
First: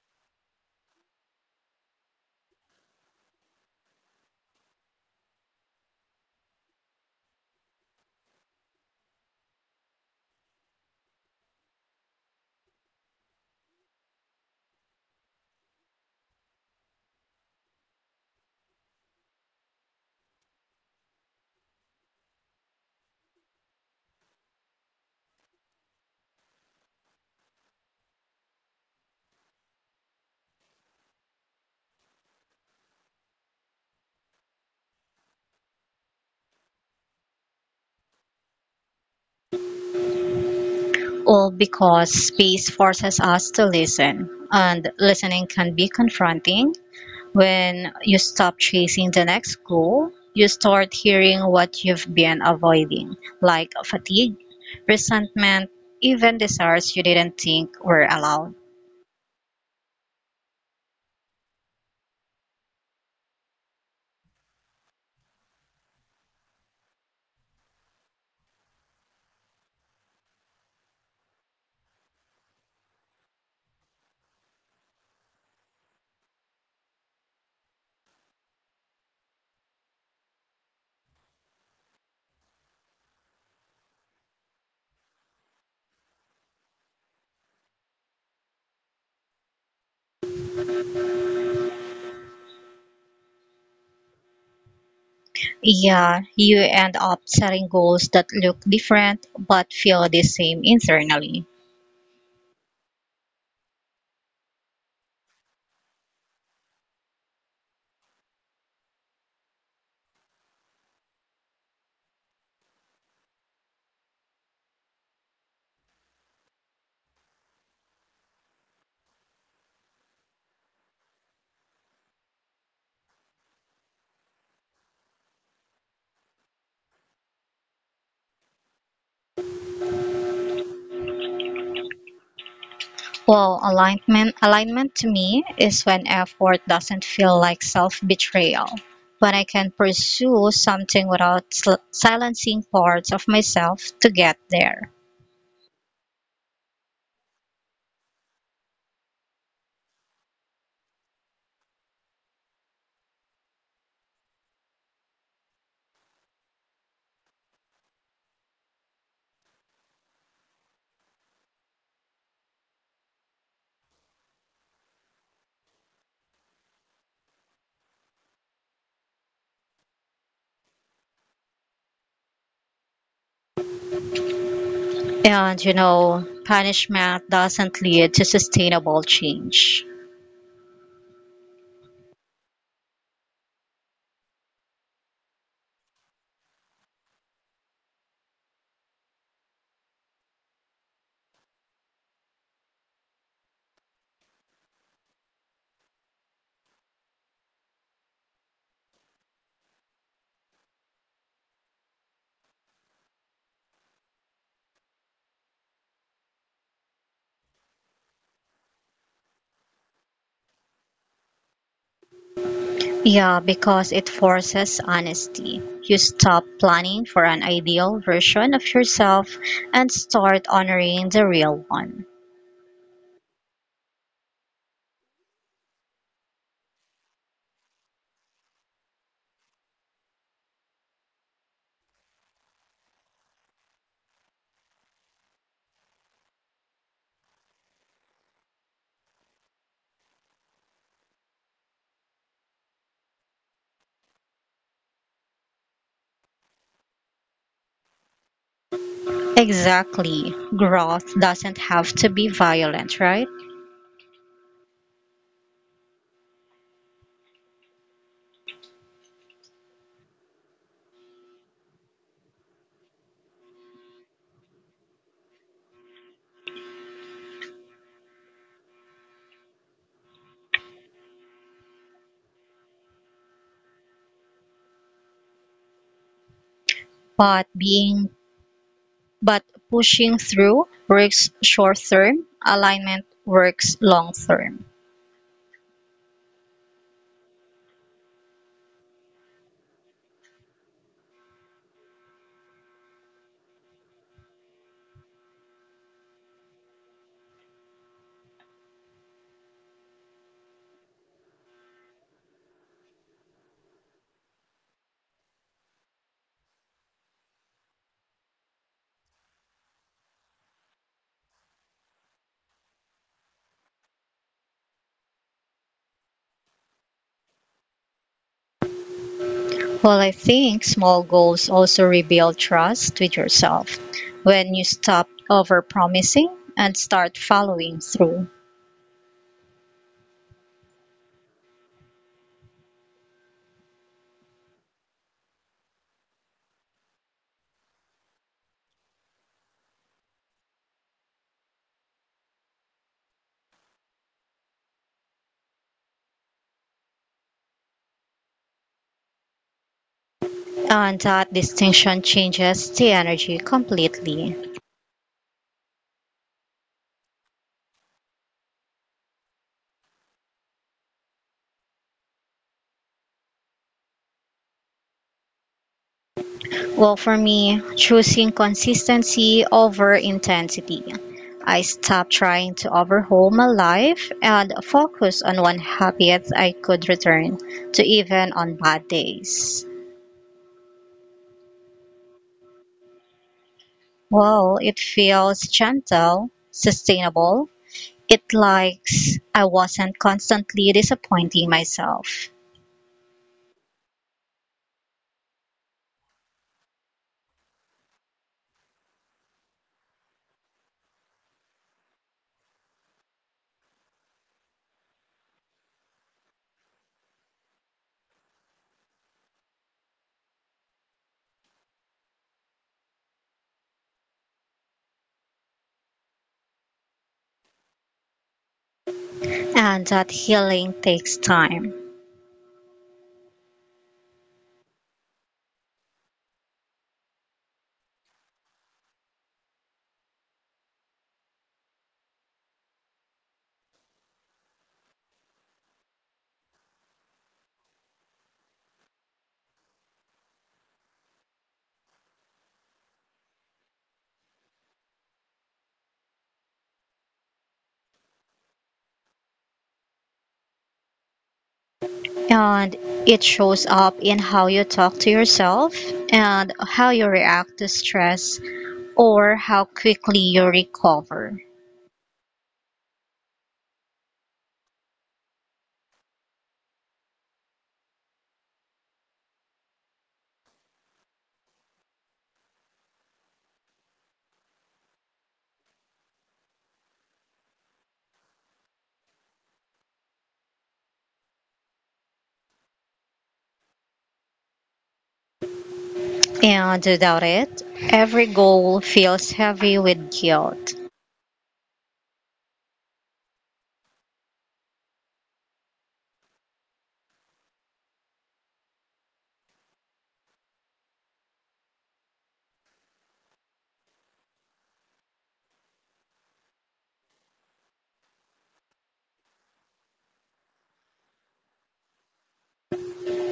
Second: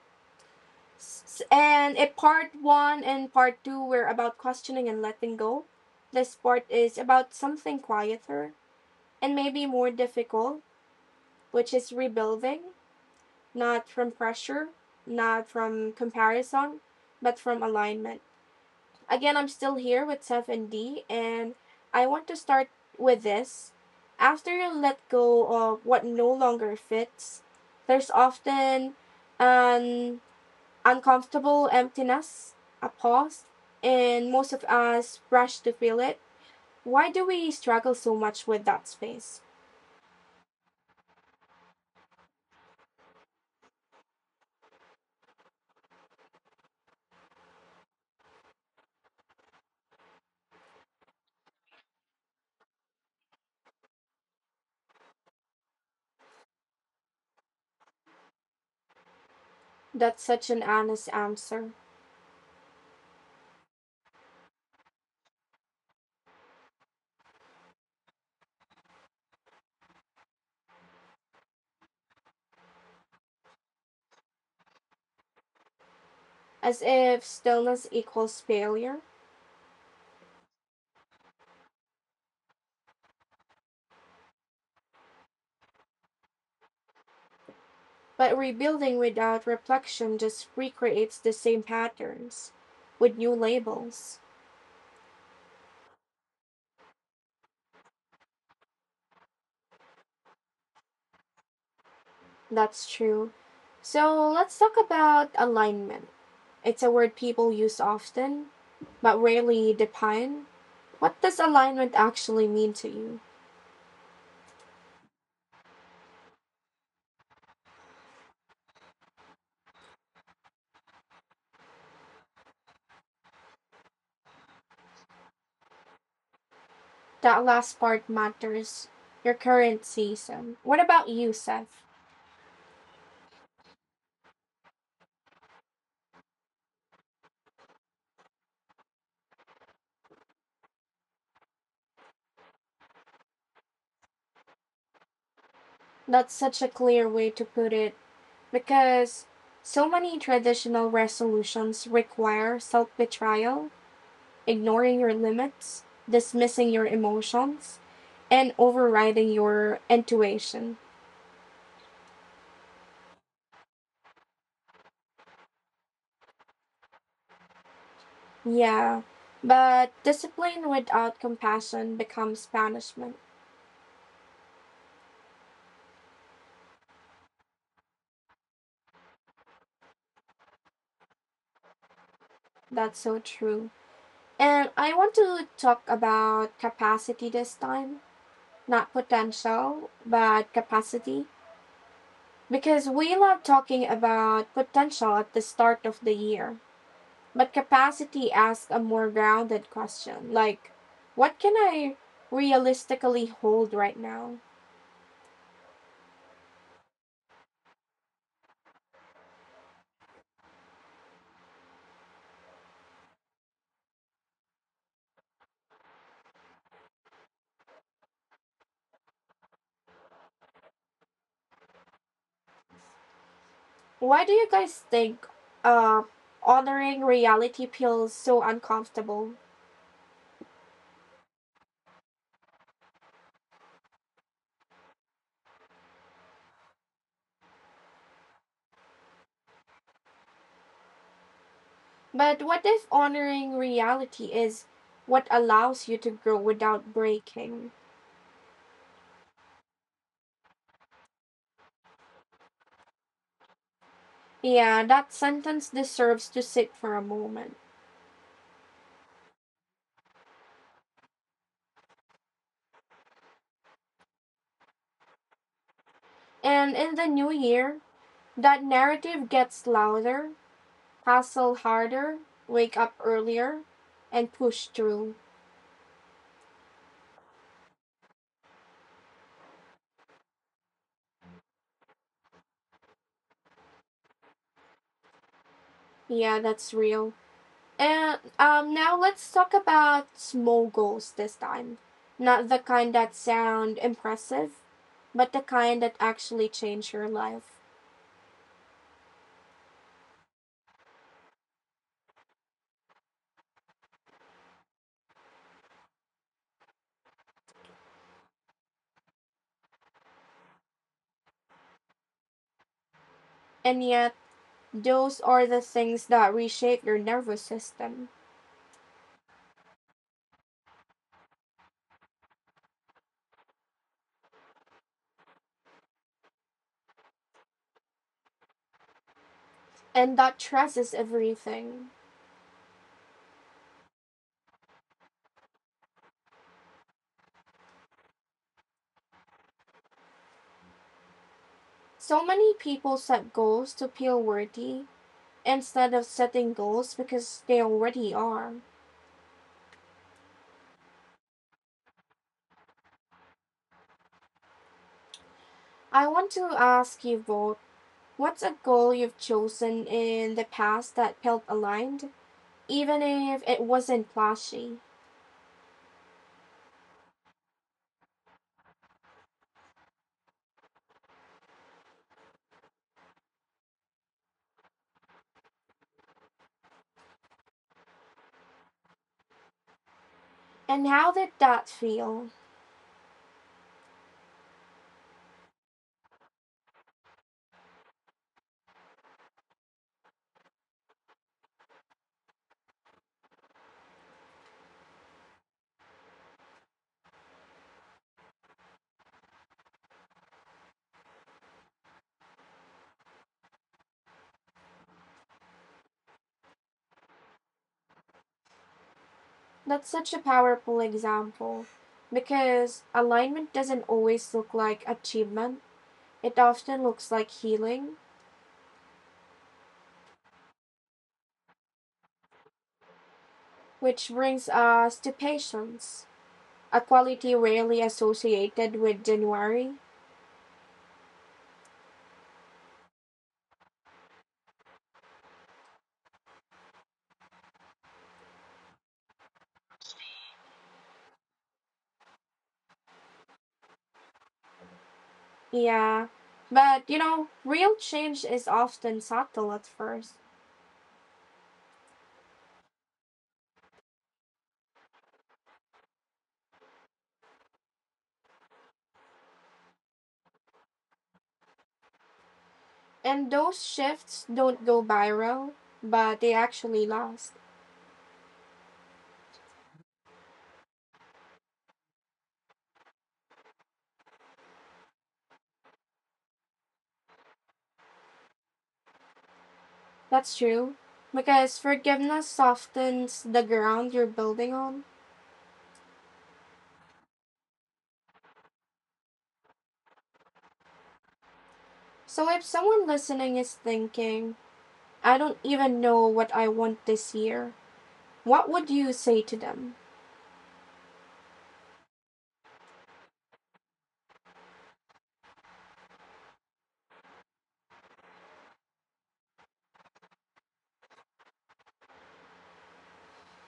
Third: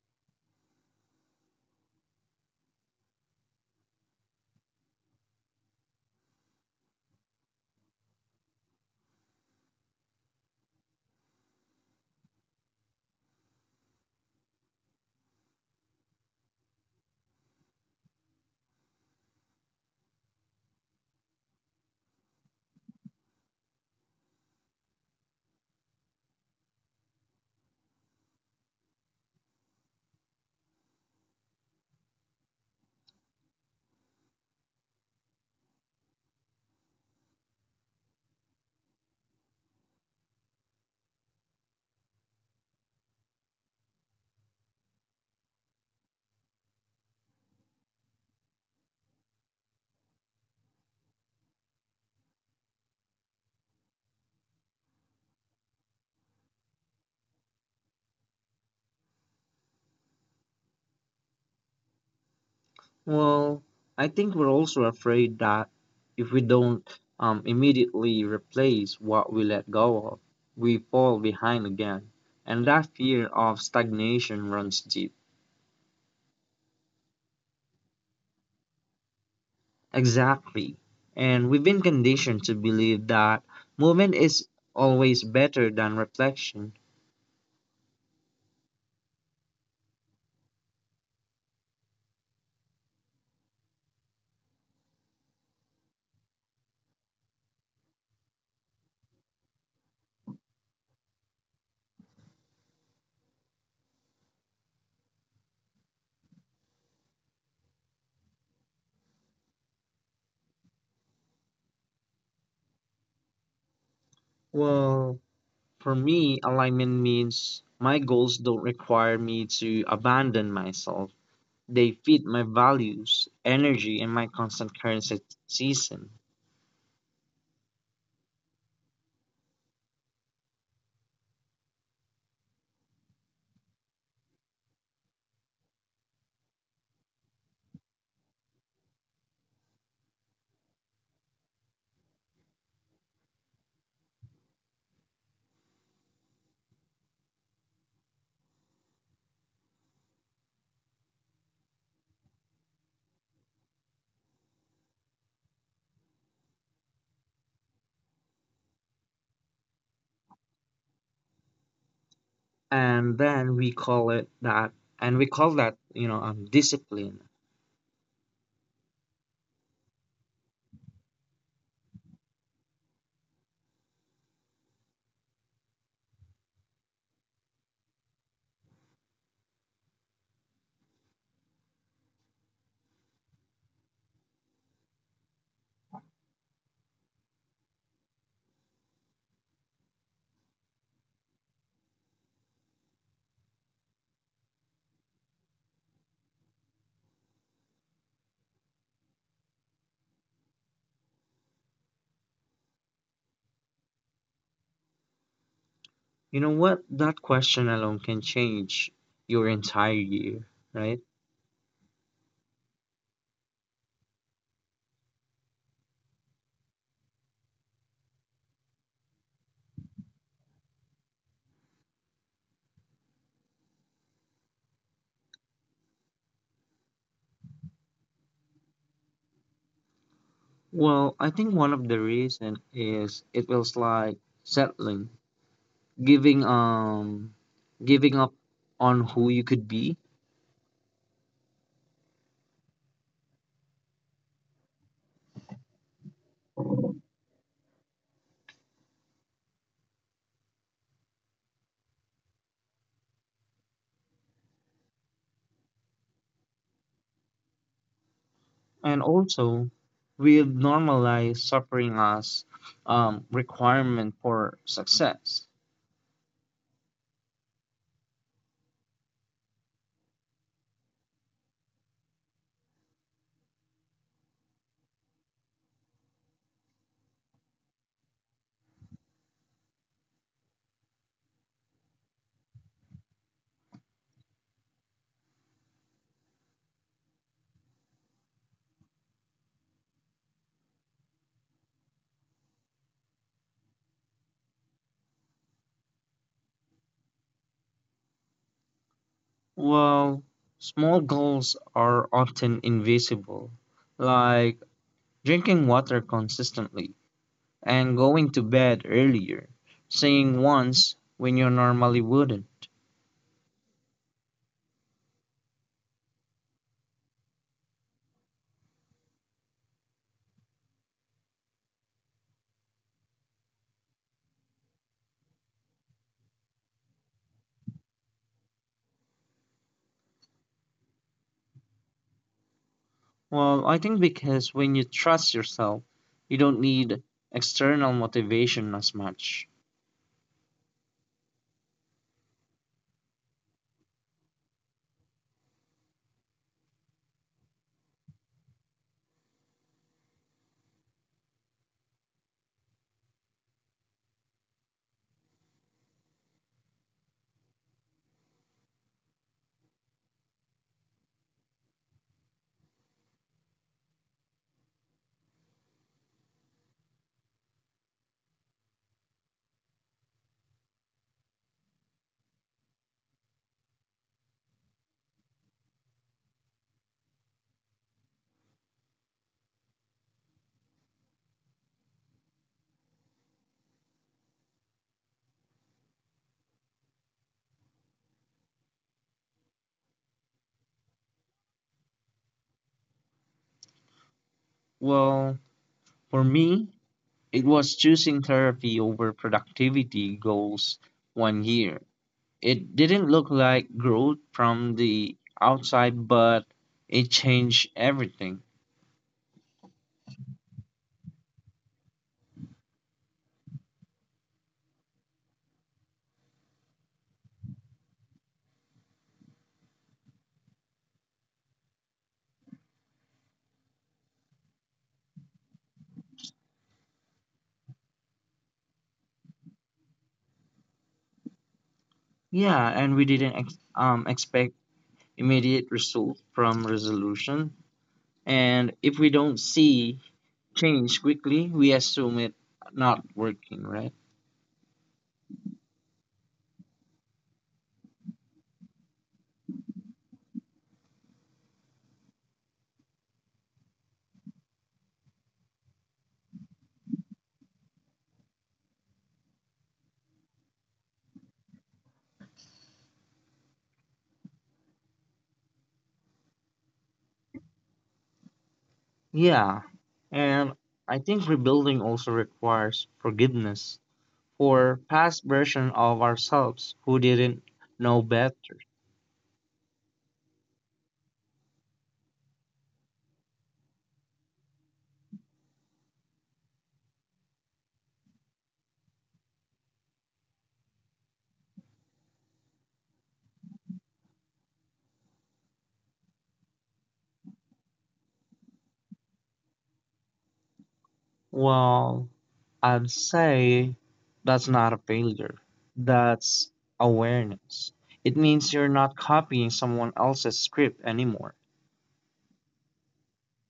A: And in part one and part two were about questioning and letting go. This part is about something quieter and maybe more difficult, which is rebuilding, not from pressure, not from comparison, but from alignment. Again, I'm still here with Seth and D, and I want to start with this. After you let go of what no longer fits, there's often an uncomfortable emptiness, a pause, and most of us rush to fill it. Why do we struggle so much with that space?
B: All because space forces us to listen, and listening can be confronting. When you stop chasing the next goal, you start hearing what you've been avoiding, like fatigue, resentment, even desires you didn't think were allowed.
A: That's such an honest answer.
C: Well, I think we're also afraid that if we don't immediately replace what we let go of, we fall behind again. And that fear of stagnation runs deep.
A: As if stillness equals failure.
C: Exactly. And we've been conditioned to believe that movement is always better than reflection.
A: But rebuilding without reflection just recreates the same patterns with new labels.
B: Yeah, you end up setting goals that look different but feel the same internally.
A: That's true. So let's talk about alignment. It's a word people use often, but rarely define. What does alignment actually mean to you?
C: Well, for me, alignment means my goals don't require me to abandon myself. They feed my values, energy, and my constant currency season.
A: That last part matters. Your current season. What about you, Seth?
B: Well, alignment to me is when effort doesn't feel like self-betrayal. When I can pursue something without silencing parts of myself to get there.
A: That's such a clear way to put it. Because so many traditional resolutions require self betrayal, ignoring your limits, dismissing your emotions, and overriding your intuition.
C: And then we call it that, and we call that, you know, discipline.
A: Yeah, but discipline without compassion becomes punishment.
B: And you know, punishment doesn't lead to sustainable change.
A: That's so true. And I want to talk about capacity this time, not potential, but capacity. Because we love talking about potential at the start of the year. But capacity asks a more grounded question like, what can I realistically hold right now?
C: You know what? That question alone can change your entire year, right?
B: Yeah, because it forces honesty. You stop planning for an ideal version of yourself and start honoring the real one.
A: Why do you guys think uh, honoring reality feels so uncomfortable?
C: Well, I think one of the reason is it feels like settling, giving um, giving up on who you could be
A: But what if honoring reality is what allows you to grow without breaking?
B: Exactly. Growth doesn't have to be violent, right?
A: Yeah, that sentence deserves to sit for a moment.
C: and also we normalize suffering as requirement for success.
A: And in the new year, that narrative gets louder, hustle harder, wake up earlier, and push through.
B: But being but pushing through works short term, alignment works long term.
A: Yeah, that's real. And now let's talk about small goals this time. Not the kind that sound impressive, but the kind that actually change your life.
C: Well, small goals are often invisible, like drinking water consistently and going to bed earlier, saying once when you normally wouldn't.
A: And yet, those are the things that reshape your nervous system
B: Well, I think small goals also rebuild trust with yourself when you stop overpromising and start following through.
A: and that stresses everything.
C: Well, I think because when you trust yourself, you don't need external motivation as much.
A: So many people set goals to feel worthy instead of setting goals because they already are.
B: And that distinction changes the energy completely.
A: I want to ask you both, what's a goal you've chosen in the past that felt aligned, even if it wasn't flashy?
B: Well, for me, choosing consistency over intensity. I stopped trying to overhaul my life and focus on one habit I could return to even on bad days.
A: And how did that feel?
B: Well, it feels gentle, sustainable. It likes I wasn't constantly disappointing myself.
C: Well, for me, it was choosing therapy over productivity goals one year. It didn't look like growth from the outside, but it changed everything.
A: That's such a powerful example, because alignment doesn't always look like achievement, it often looks like healing,
B: And that healing takes time.
A: which brings us to patience, a quality rarely associated with January.
C: Yeah, and we didn't expect immediate result from resolution. And if we don't see change quickly, we assume it not working, right?
A: Yeah, but you know, real change is often subtle at first.
B: And it shows up in how you talk to yourself and how you react to stress or how quickly you recover.
A: And those shifts don't go viral, but they actually last.
C: Yeah, and I think rebuilding also requires forgiveness or past version of ourselves who didn't know better?
A: That's true. Because forgiveness softens the ground you're building on.
B: And without it, every goal feels heavy with guilt.
A: So if someone listening is thinking, I don't even know what I want this year, what would you say to them?
C: Well, I'd say that's not a failure. That's awareness. It means you're not copying someone else's script anymore.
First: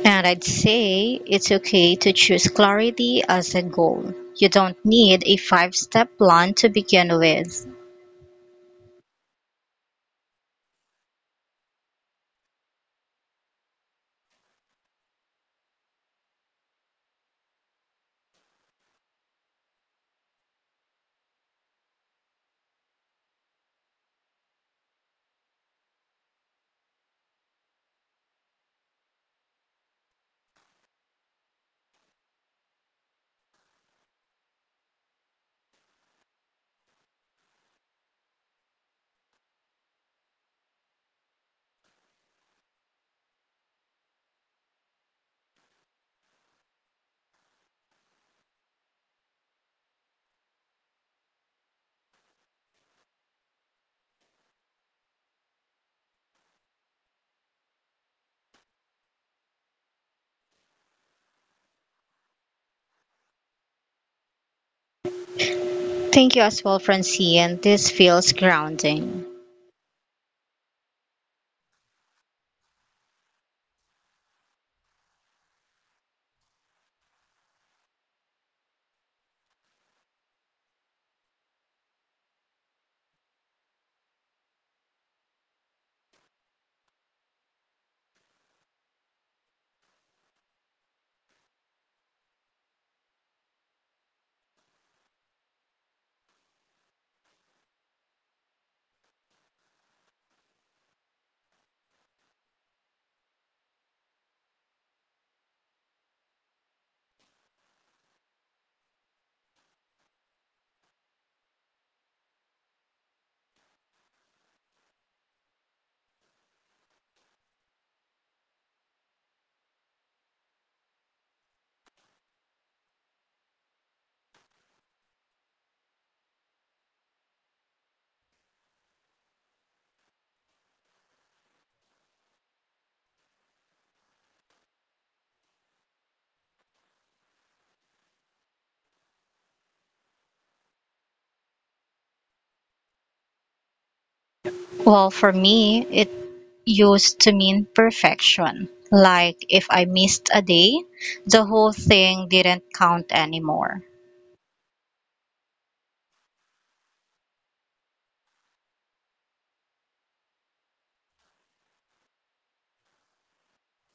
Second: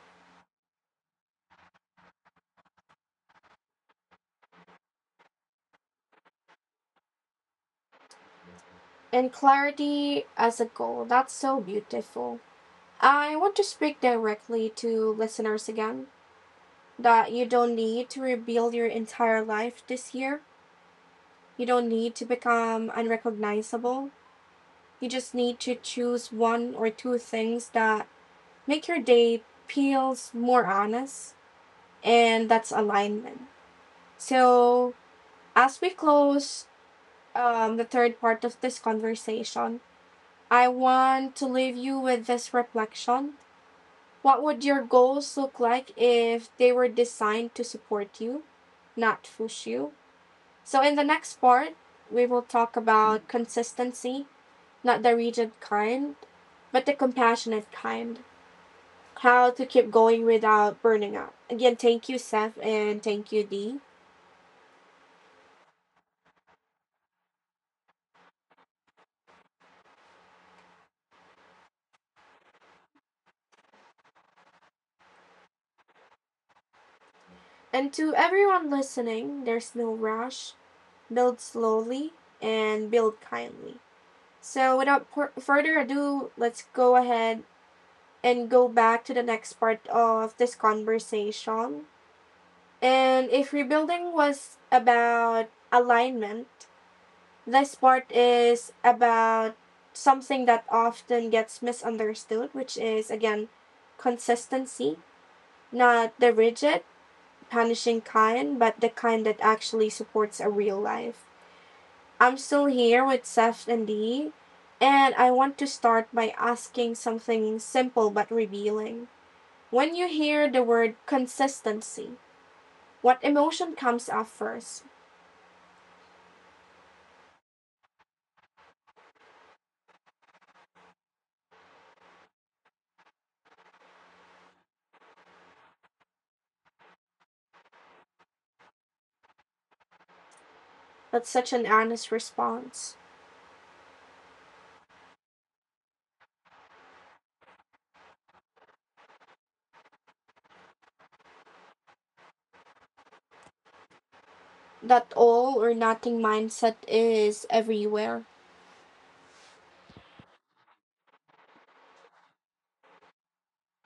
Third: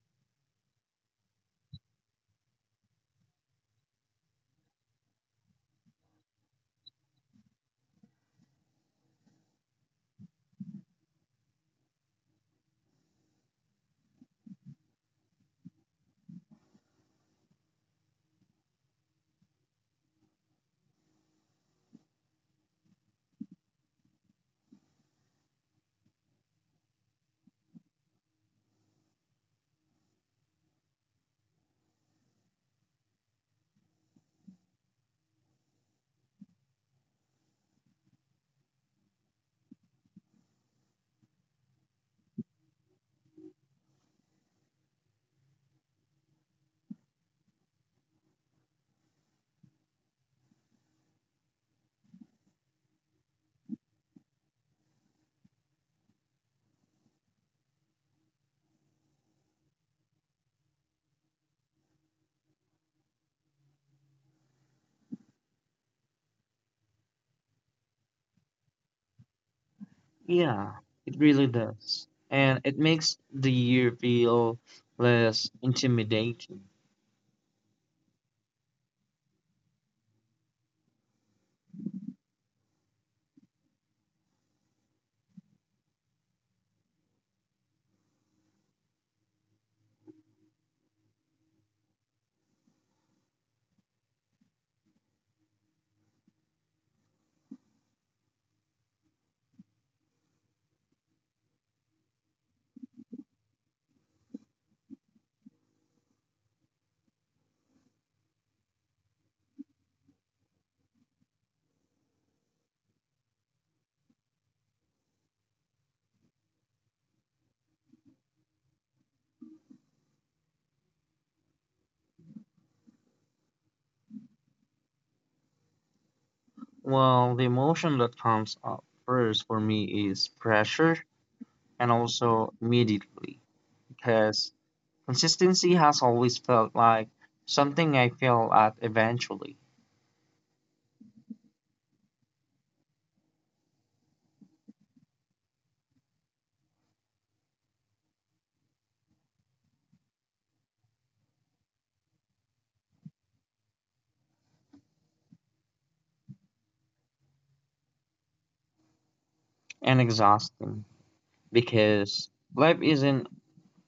B: And I'd say it's okay to choose clarity as a goal. You don't need a five step plan to begin with.
A: And clarity as a goal, that's so beautiful. I want to speak directly to listeners again, that you don't need to rebuild your entire life this year. You don't need to become unrecognizable. You just need to choose one or two things that make your day feels more honest, and that's alignment. So, as we close the third part of this conversation, I want to leave you with this reflection. What would your goals look like if they were designed to support you, not push you? So, in the next part, we will talk about consistency. Not the rigid kind, but the compassionate kind. How to keep going without burning out. Again, thank you, Seth, and thank you, Dee.
B: Thank you as well, Francine. This feels grounding.
C: Yeah, it really does. And it makes the year feel less intimidating.
A: And to everyone listening, there's no rush. Build slowly and build kindly. So, without further ado, let's go ahead and go back to the next part of this conversation. And if rebuilding was about alignment, this part is about something that often gets misunderstood, which is again consistency, not the rigid, punishing kind, but the kind that actually supports a real life. I'm still here with Seth and Dee, and I want to start by asking something simple but revealing. When you hear the word consistency, what emotion comes up first?
C: Well, the emotion that comes up first for me is pressure and also immediately because consistency has always felt like something I fail at eventually
A: That's such an honest response.
B: Well, for me, it used to mean perfection. Like if I missed a day, the whole thing didn't count anymore.
A: That all or nothing mindset is everywhere.
C: and exhausting because life isn't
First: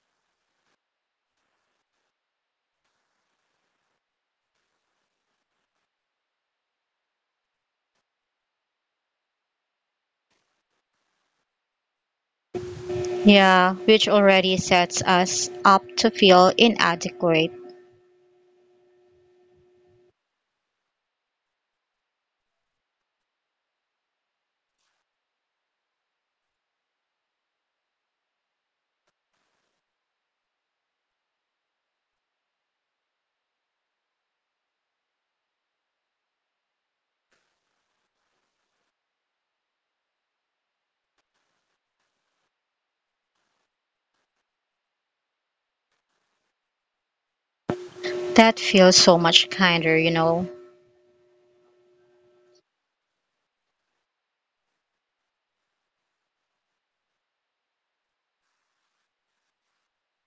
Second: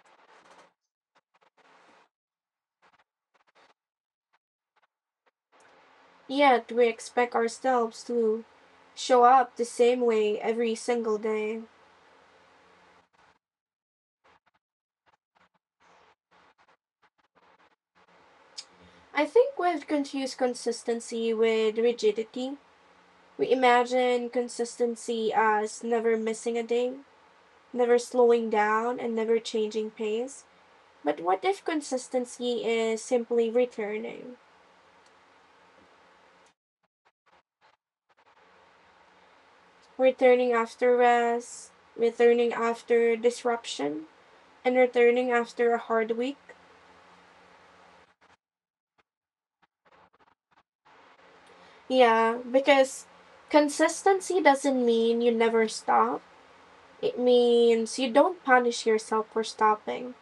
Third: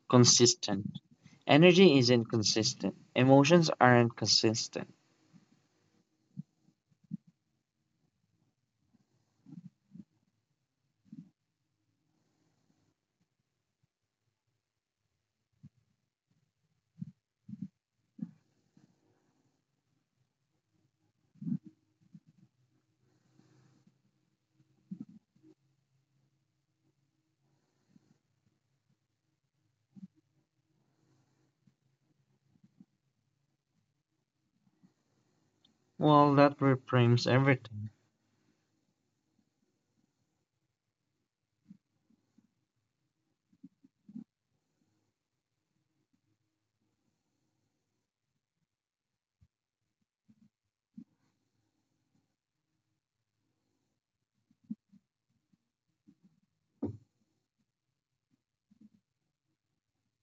C: consistent. Energy isn't consistent. Emotions aren't consistent.
A: Yet we expect ourselves to show up the same way every single day.
B: Yeah, which already sets us up to feel inadequate.
A: I think we've confused consistency with rigidity. We imagine consistency as never missing a day, never slowing down, and never changing pace. But what if consistency is simply returning?
C: Well, that reframes everything.
A: Returning after rest, returning after disruption, and returning after a hard week?
B: That feels so much kinder, you know,
A: Yeah, because consistency doesn't mean you never stop. It means you don't punish yourself for stopping.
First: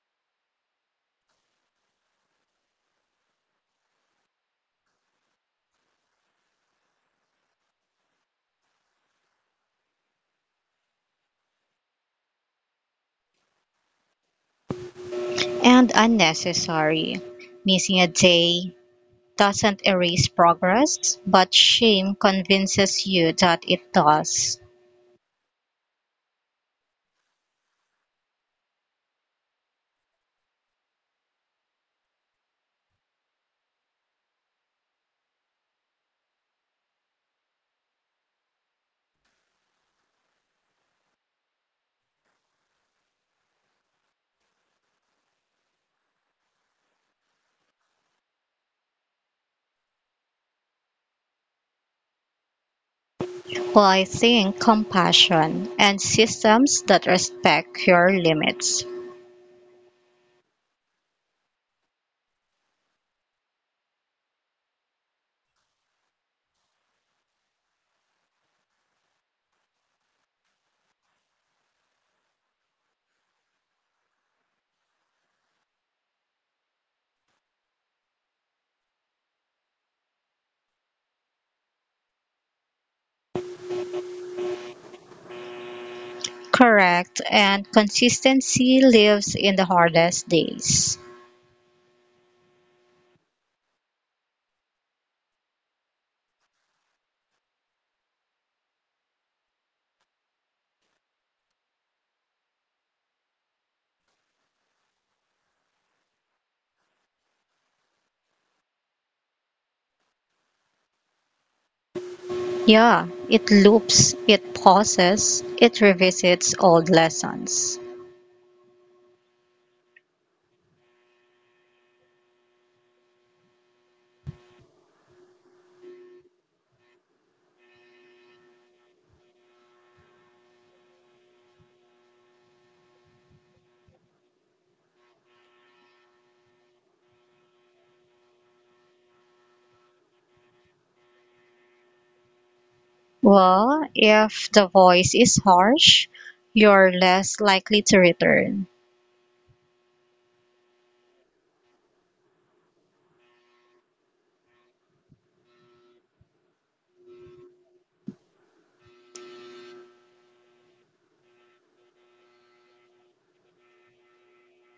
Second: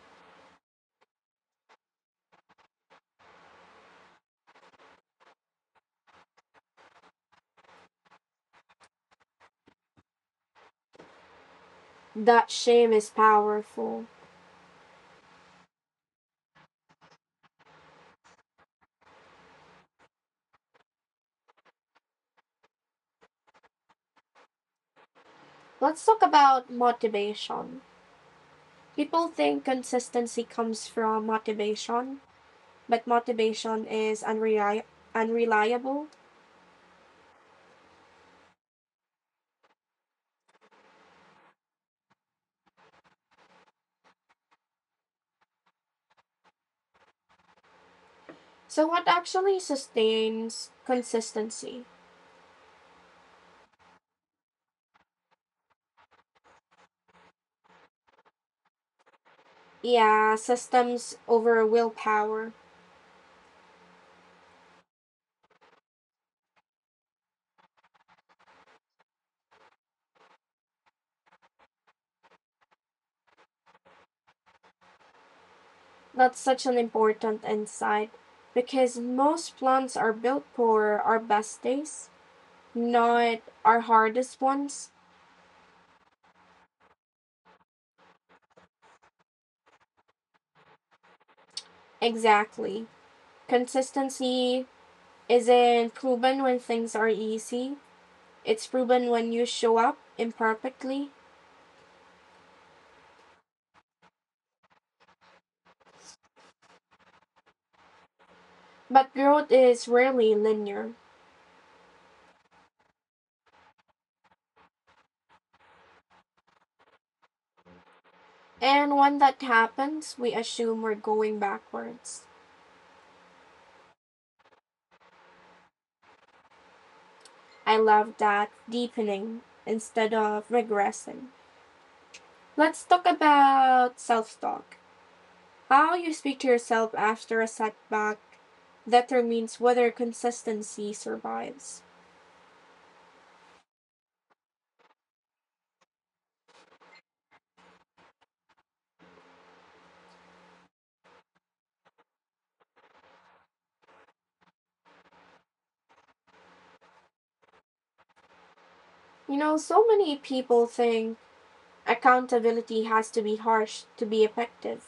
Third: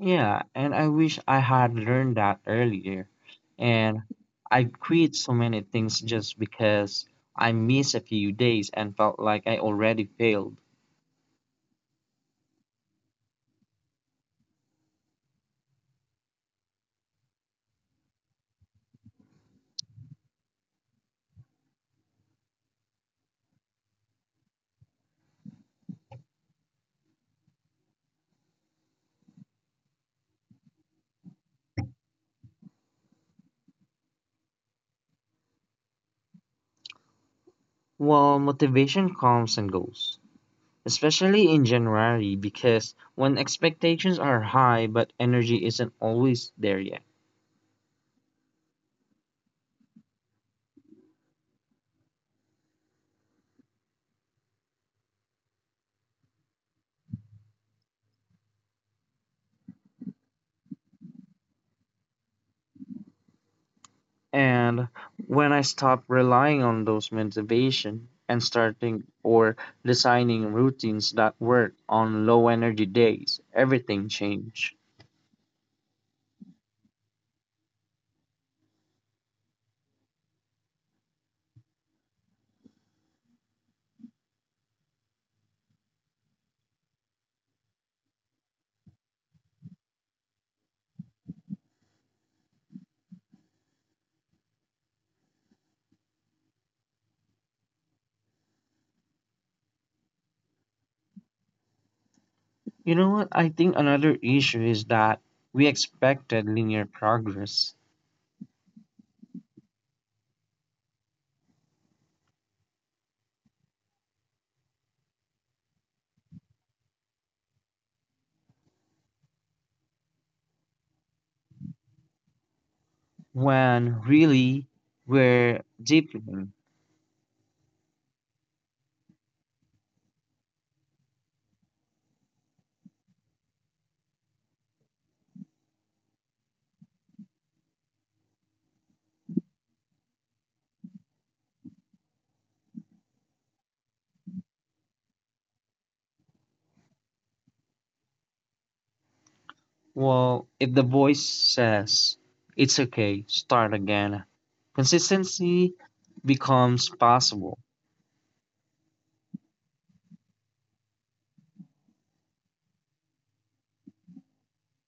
C: Yeah, and I wish I had learned that earlier. And I quit so many things just because I missed a few days and felt like I already failed.
A: That shame is powerful.
B: and unnecessary. Missing a day doesn't erase progress, but shame convinces you that it does.
A: Let's talk about motivation. People think consistency comes from motivation, but motivation is unreliable.
C: Well, motivation comes and goes, especially in January because when expectations are high but energy isn't always there yet.
A: So, what actually sustains consistency?
B: Apply think compassion and systems that respect your limits.
A: Yeah, systems over willpower.
C: And when I stop relying on those motivation and starting or designing routines that work on low energy days, everything changed.
A: That's such an important insight, because most plans are built for our best days, not our hardest ones.
B: Correct, and consistency lives in the hardest days.
A: Exactly. Consistency isn't proven when things are easy, it's proven when you show up imperfectly.
C: You know what? I think another issue is that we expected linear progress
A: But growth is rarely linear.
B: Yeah, it loops, it pauses, it revisits old lessons.
A: And when that happens, we assume we're going backwards.
C: when really we're deep.
A: I love that, deepening instead of regressing. Let's talk about self talk. How you speak to yourself after a setback determines whether consistency survives.
B: Well, if the voice is harsh, you're less likely to return.
C: Well, if the voice says, it's okay, start again, consistency becomes possible.
A: You know, so many people think accountability has to be harsh to be effective.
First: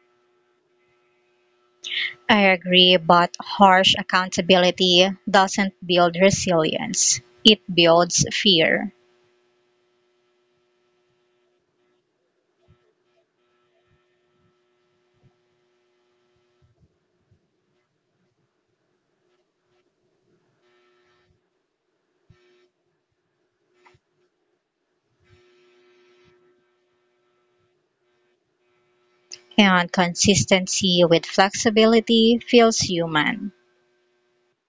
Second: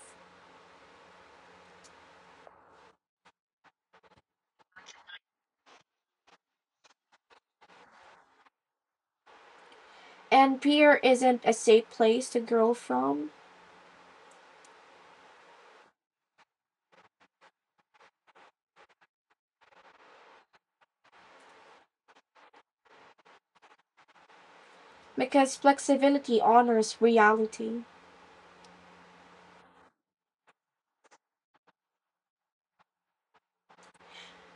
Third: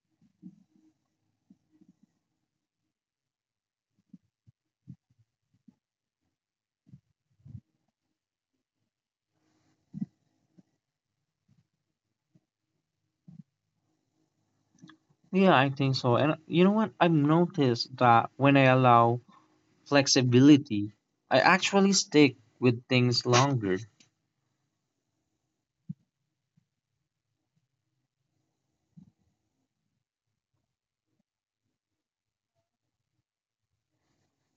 B: I agree, but harsh accountability doesn't build resilience, it builds fear.
A: And peer isn't a safe place to grow from,
C: Yeah, I think so. And you know what? I've noticed that when I allow flexibility, I actually stick with things longer.
A: because flexibility honors reality.
B: And consistency with flexibility feels human.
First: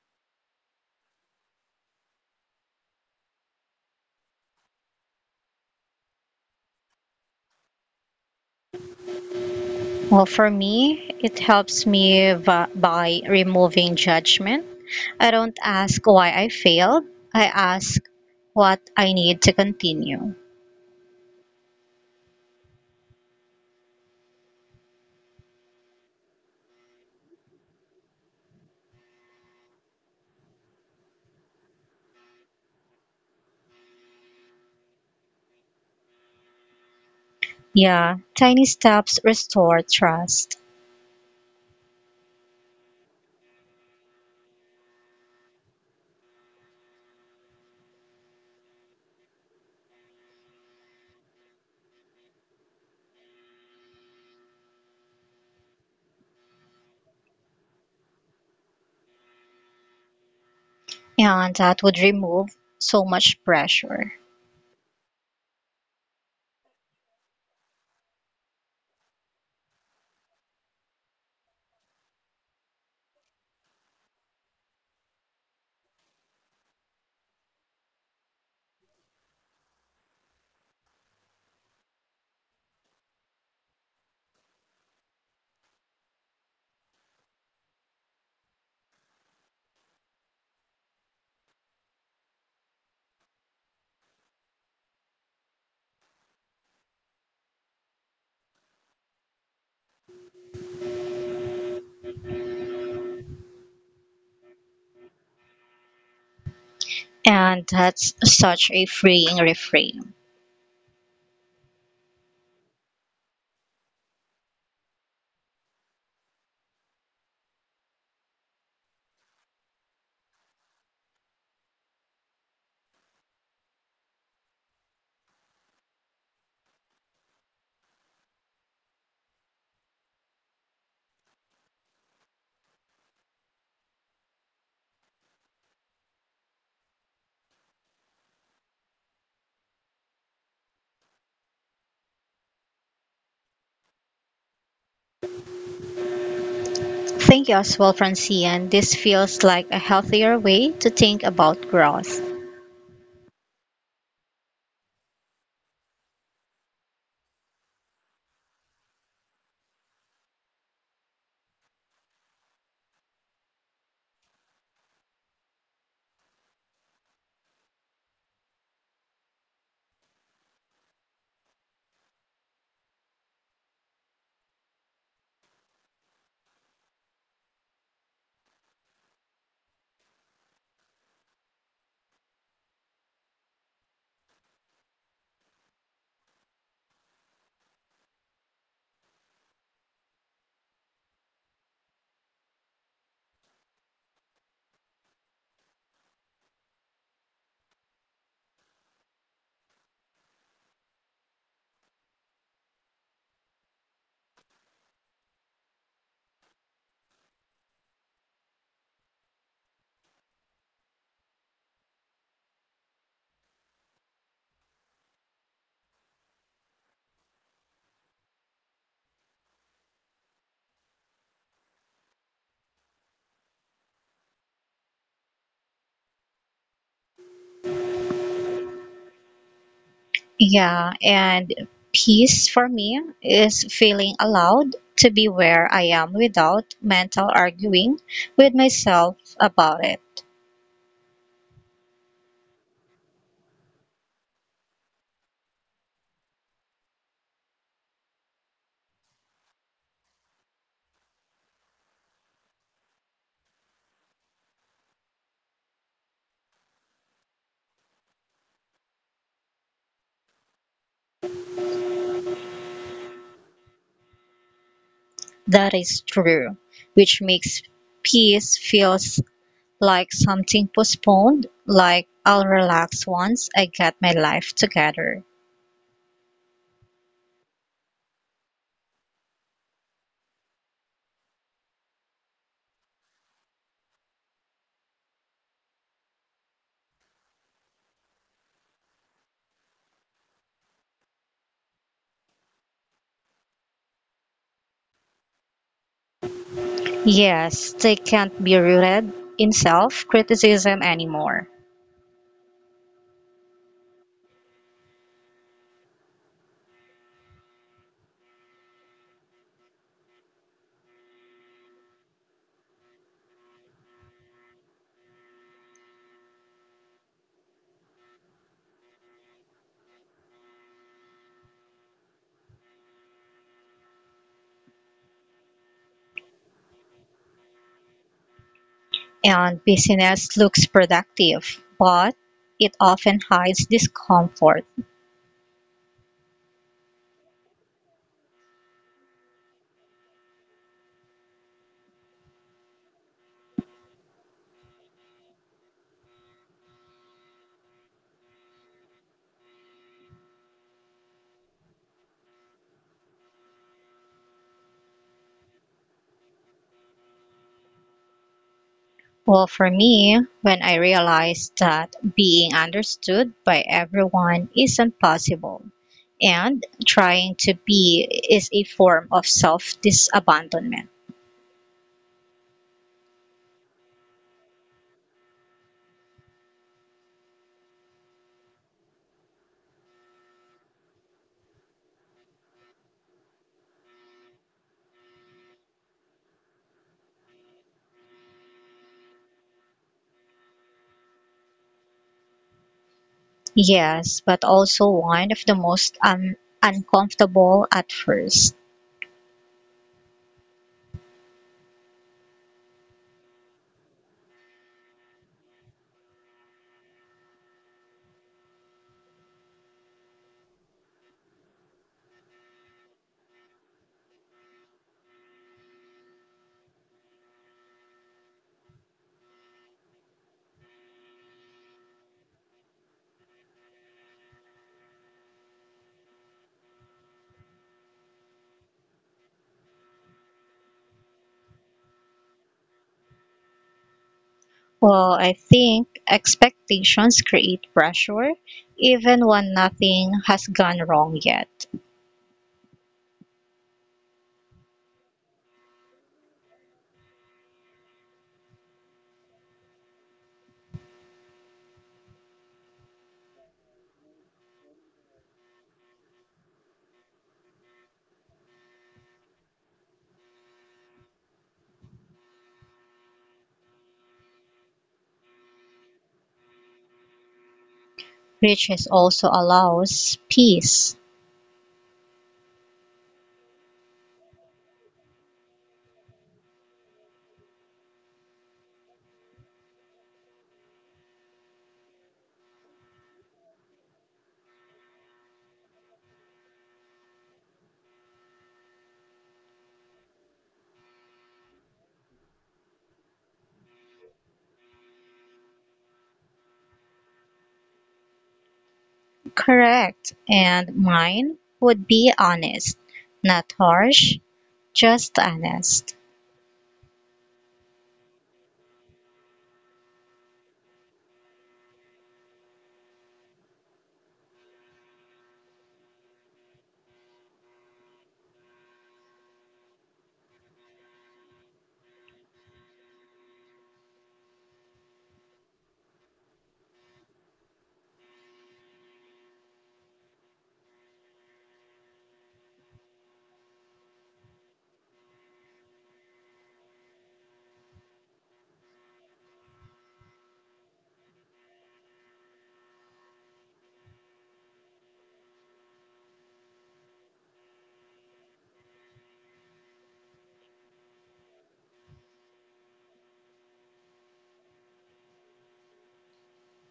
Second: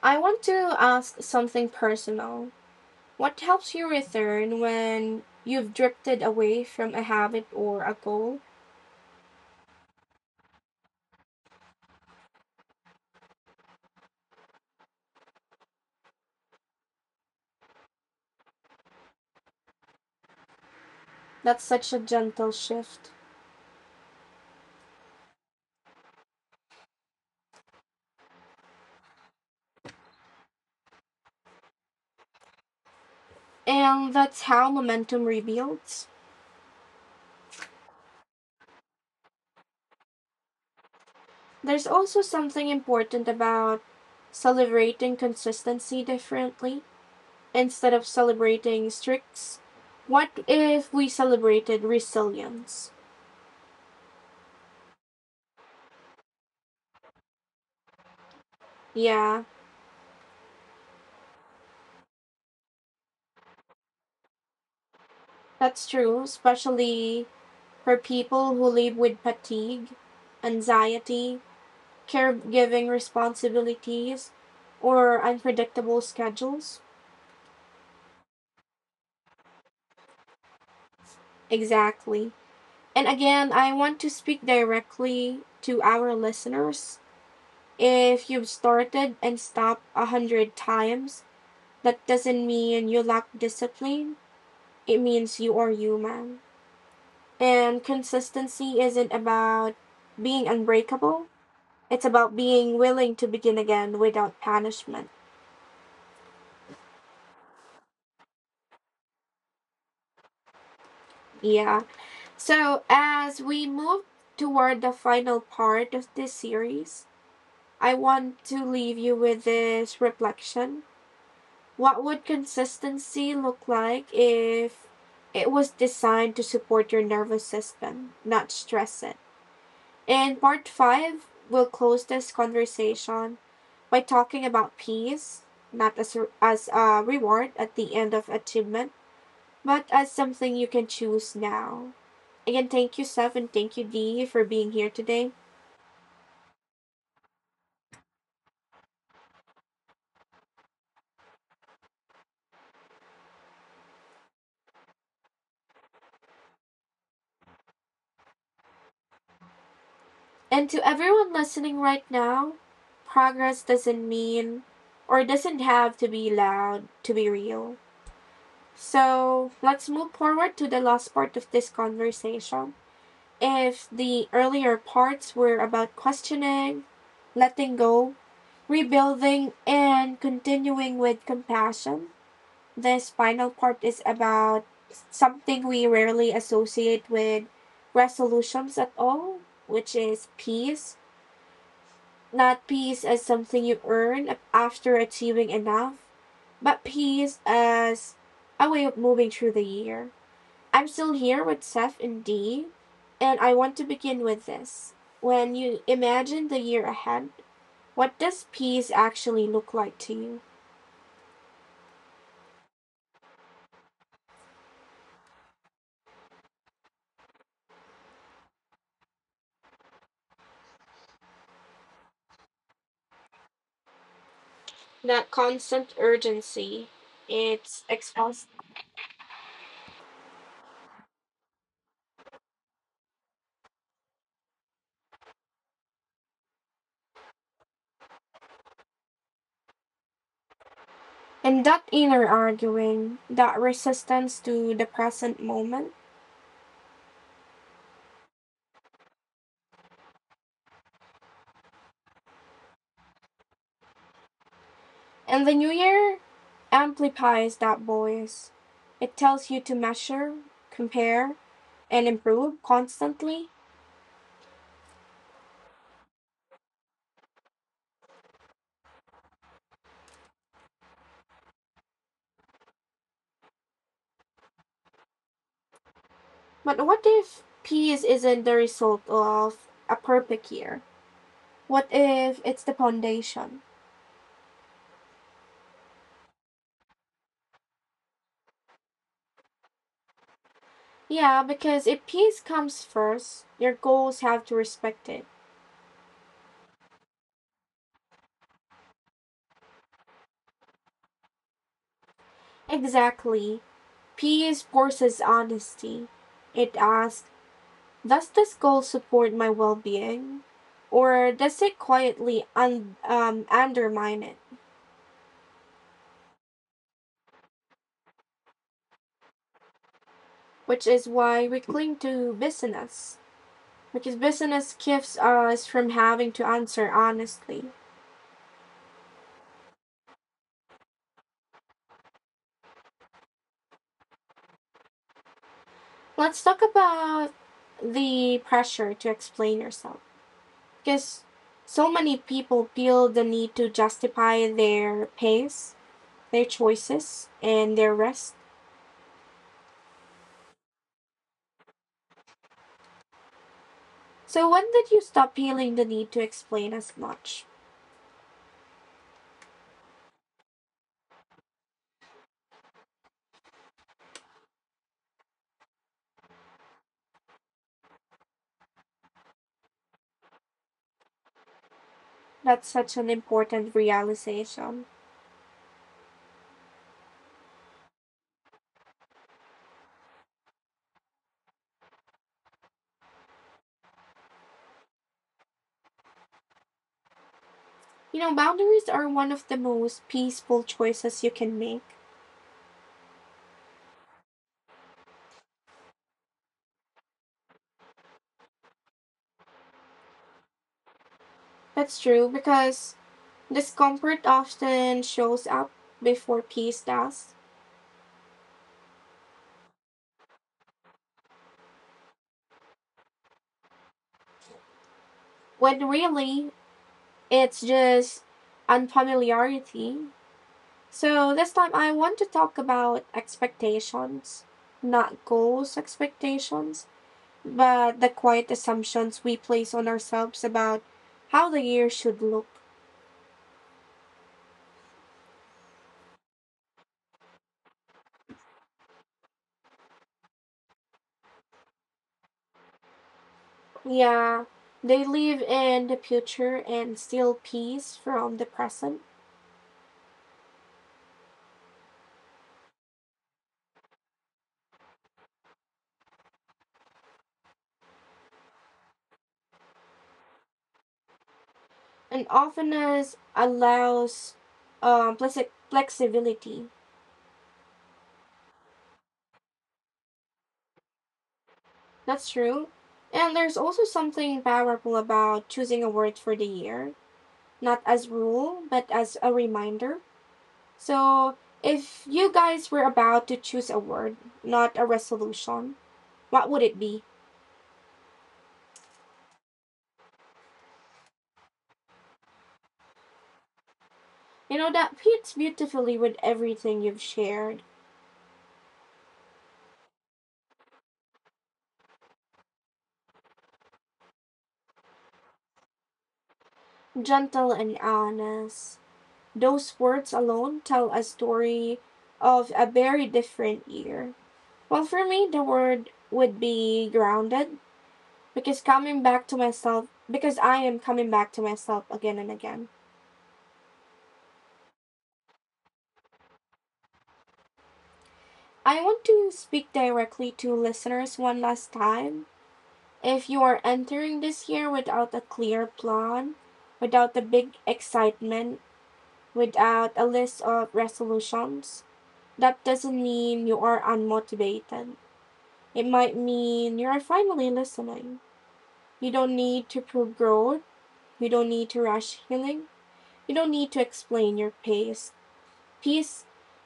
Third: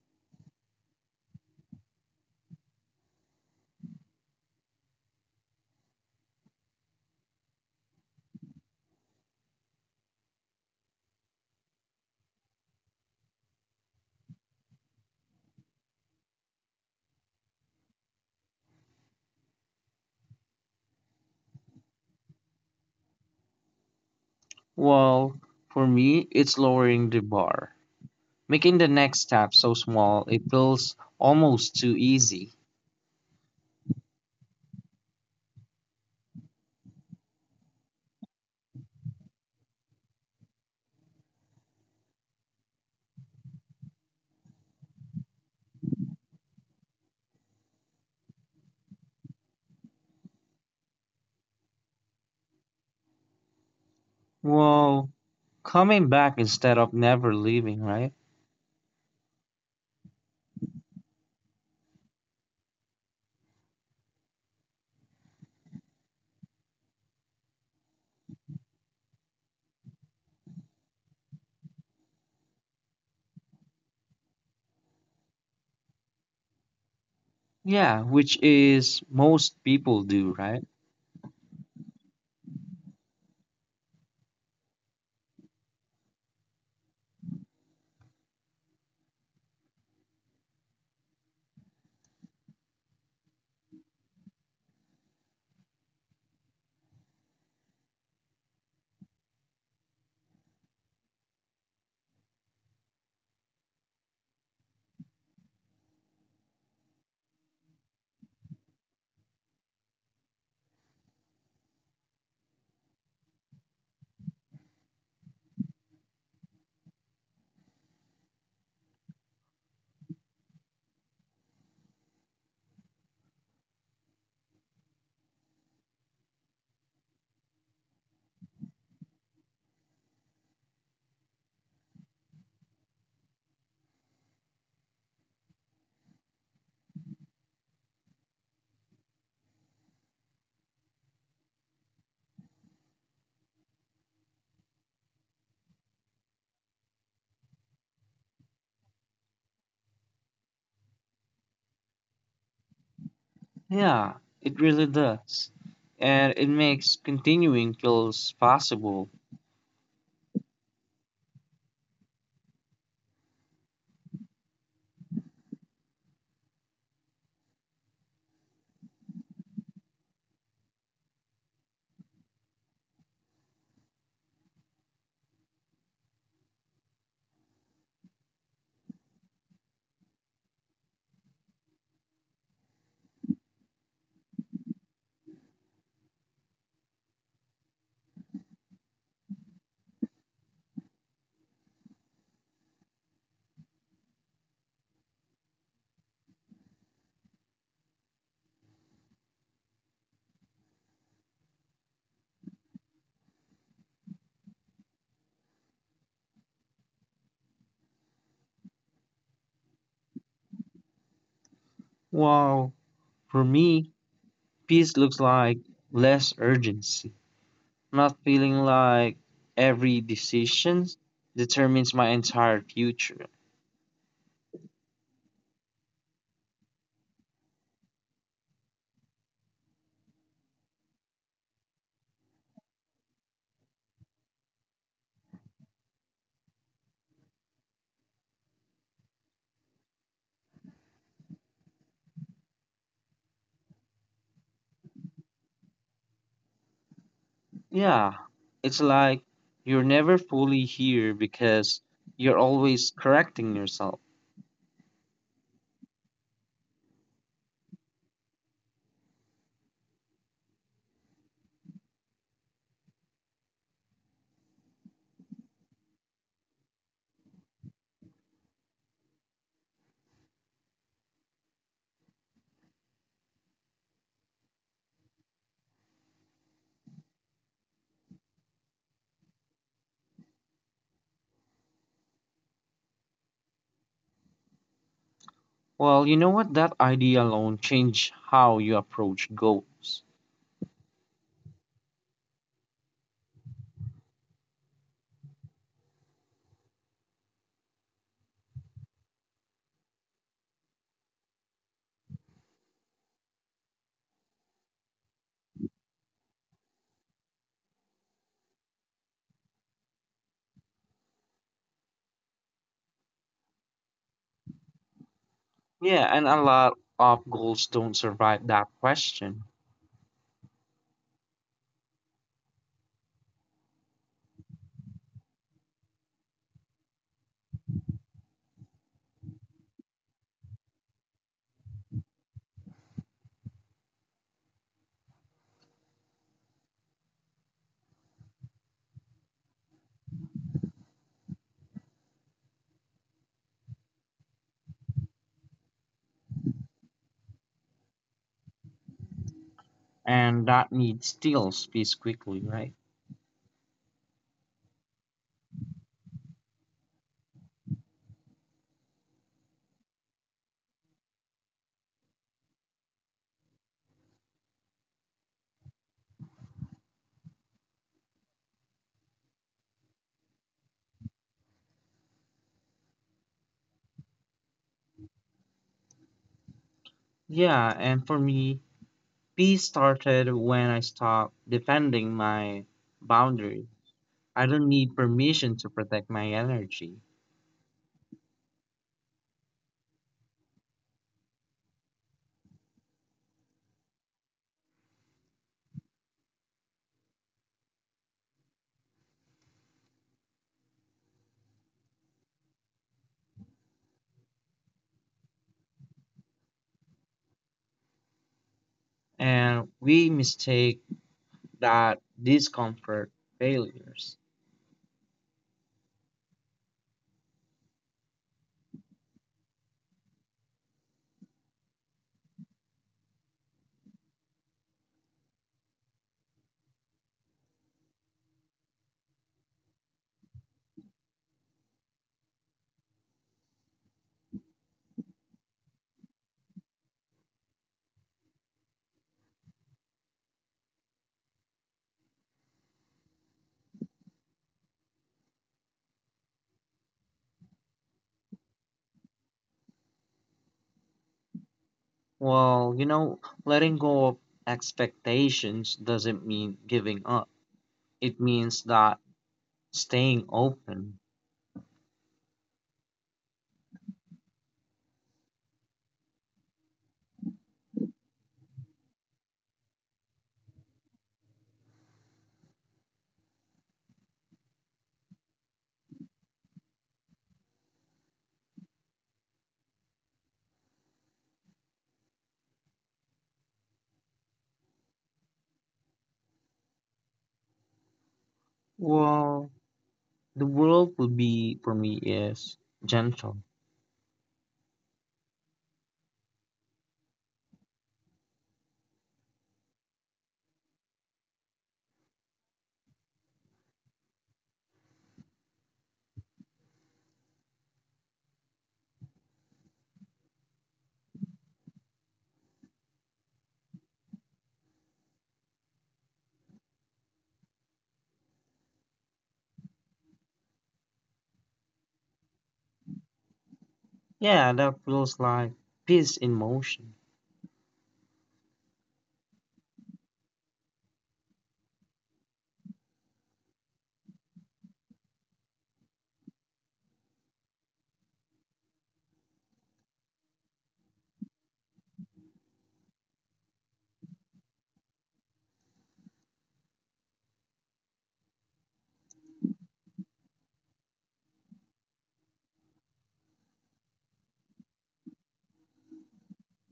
A: I want to ask something personal. What helps you return when you've drifted away from a habit or a goal?
B: Well, for me, it helps me by removing judgment. I don't ask why I failed, I ask what I need to continue.
A: That's such a gentle shift.
C: Well, for me, it's lowering the bar, making the next step so small it feels almost too easy.
A: And that's how momentum rebuilds.
B: Yeah, tiny steps restore trust,
A: There's also something important about celebrating consistency differently, instead of celebrating streaks. What if we celebrated resilience?
C: Well, coming back instead of never leaving, right?
A: Yeah,
B: and that would remove so much pressure.
A: that's true, especially for people who live with fatigue, anxiety, caregiving responsibilities, or unpredictable schedules.
C: Yeah, which is most people do, right?
A: Exactly. And again, I want to speak directly to our listeners. If you've started and stopped a hundred times, that doesn't mean you lack discipline. It means you are human. And consistency isn't about being unbreakable, it's about being willing to begin again without punishment.
B: And that's such a freeing reframe.
A: Yeah. So, as we move toward the final part of this series, I want to leave you with this reflection. What would consistency look like if it was designed to support your nervous system, not stress it? In part five, we'll close this conversation by talking about peace, not as a reward at the end of achievement, but as something you can choose now. Again, thank you, Steph, and thank you, Dee, for being here today.
B: Thank you as well, Francine. This feels like a healthier way to think about growth.
C: Yeah, it really does. And it makes continuing kills possible.
A: And to everyone listening right now, progress doesn't mean, or doesn't have to be loud to be real. So let's move forward to the last part of this conversation. If the earlier parts were about questioning, letting go, rebuilding, and continuing with compassion, this final part is about something we rarely associate with resolutions at all, which is peace. Not peace as something you earn after achieving enough, but peace as a way of moving through the year. I'm still here with Seth and Dee, and I want to begin with this. When you imagine the year ahead, what does peace actually look like to you?
C: While for me, peace looks like less urgency, not feeling like every decision determines my entire future.
A: That constant urgency, it's exhausting.
B: Yeah, and peace for me is feeling allowed to be where I am without mental arguing with myself about it.
A: And that inner arguing, that resistance to the present moment.
C: Yeah, it's like you're never fully here because you're always correcting yourself.
A: And the new year amplifies that voice. It tells you to measure, compare, and improve constantly.
B: That is true, which makes peace feels like something postponed, like I'll relax once I get my life together.
A: But what if peace isn't the result of a perfect year? What if it's the foundation?
C: Well, you know what? That idea alone changed how you approach goals.
A: Yeah, because if peace comes first, your goals have to respect it.
B: Yes, they can't be rooted in self criticism anymore.
A: Exactly. Peace forces honesty. It asks, does this goal support my well being? Or does it quietly undermine it?
C: Yeah, and a lot of goals don't survive that question.
A: Which is why we cling to business. Because business keeps us from having to answer honestly.
B: And business looks productive, but it often hides discomfort.
A: Let's talk about the pressure to explain yourself, because so many people feel the need to justify their pace, their choices, and their rest.
C: And that need steals peace quickly, right?
A: So, when did you stop feeling the need to explain as much?
B: Well, for me, when I realized that being understood by everyone isn't possible, and trying to be is a form of self disabandonment.
A: That's such an important realization.
C: Yeah, and for me, peace started when I stopped defending my boundary. I don't need permission to protect my energy.
A: You know, boundaries are one of the most peaceful choices you can make.
B: Yes, but also one of the most uncomfortable at first.
A: That's true, because discomfort often shows up before peace does,
C: And we mistake that discomfort failures.
A: when really it's just unfamiliarity. So this time I want to talk about expectations, not goals expectations, but the quiet assumptions we place on ourselves about how the year should look.
B: Well, I think expectations create pressure even when nothing has gone wrong yet.
A: Yeah, they live in the future and steal peace from the present.
C: Well, you know, letting go of expectations doesn't mean giving up. It means that staying open.
A: And openness allows flexibility.
B: Riches also allows peace,
A: That's true. And there's also something powerful about choosing a word for the year, not as rule, but as a reminder. So, if you guys were about to choose a word, not a resolution, what would it be?
C: Well, the world would be for me is gentle.
A: You know, that fits beautifully with everything you've shared.
B: correct, and mine would be honest, not harsh, just honest.
A: Gentle and honest. Those words alone tell a story of a very different year. Well, for me, the word would be grounded, because coming back to myself, because I am coming back to myself again and again.
C: Yeah, that feels like peace in motion.
A: I want to speak directly to listeners one last time. If you are entering this year without a clear plan, without a big excitement, without a list of resolutions, that doesn't mean you are unmotivated. It might mean you are finally listening. You don't need to prove growth. You don't need to rush healing. You don't need to explain your pace. Peace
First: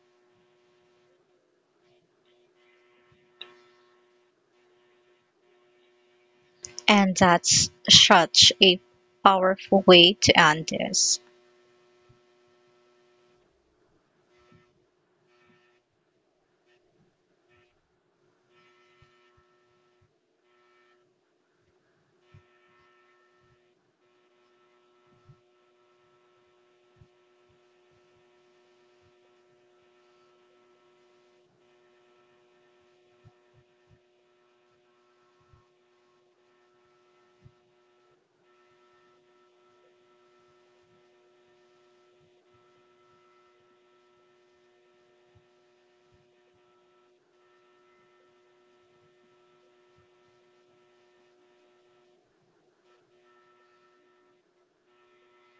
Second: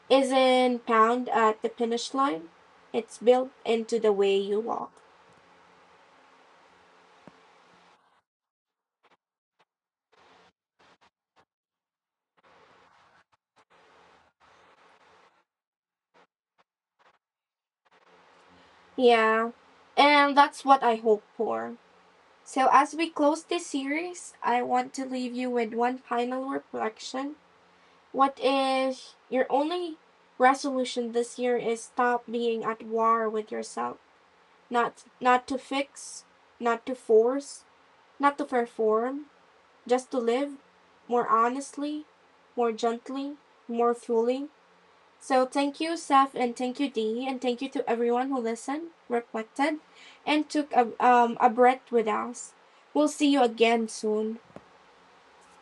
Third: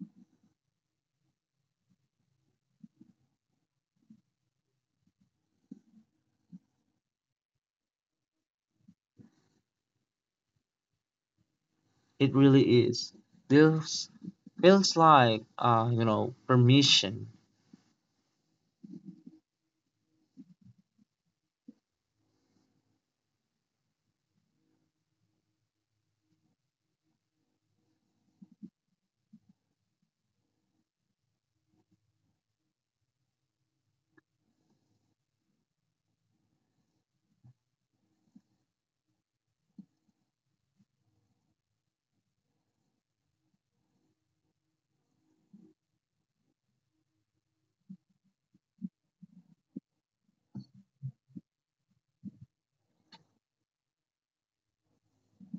A: isn't found at the finish line. It's built into the way you walk.
B: And that's such a powerful way to end this.
C: It really is. Feels like you know, permission.
A: Yeah, and that's what I hope for. So, as we close this series, I want to leave you with one final reflection. What is your only resolution this year is stop being at war with yourself. Not to fix, not to force, not to perform, just to live more honestly, more gently, more fully, so thank you, Saf, and thank you, Dee, and thank you to everyone who listened, reflected, and took a a breath with us. We'll see you again soon.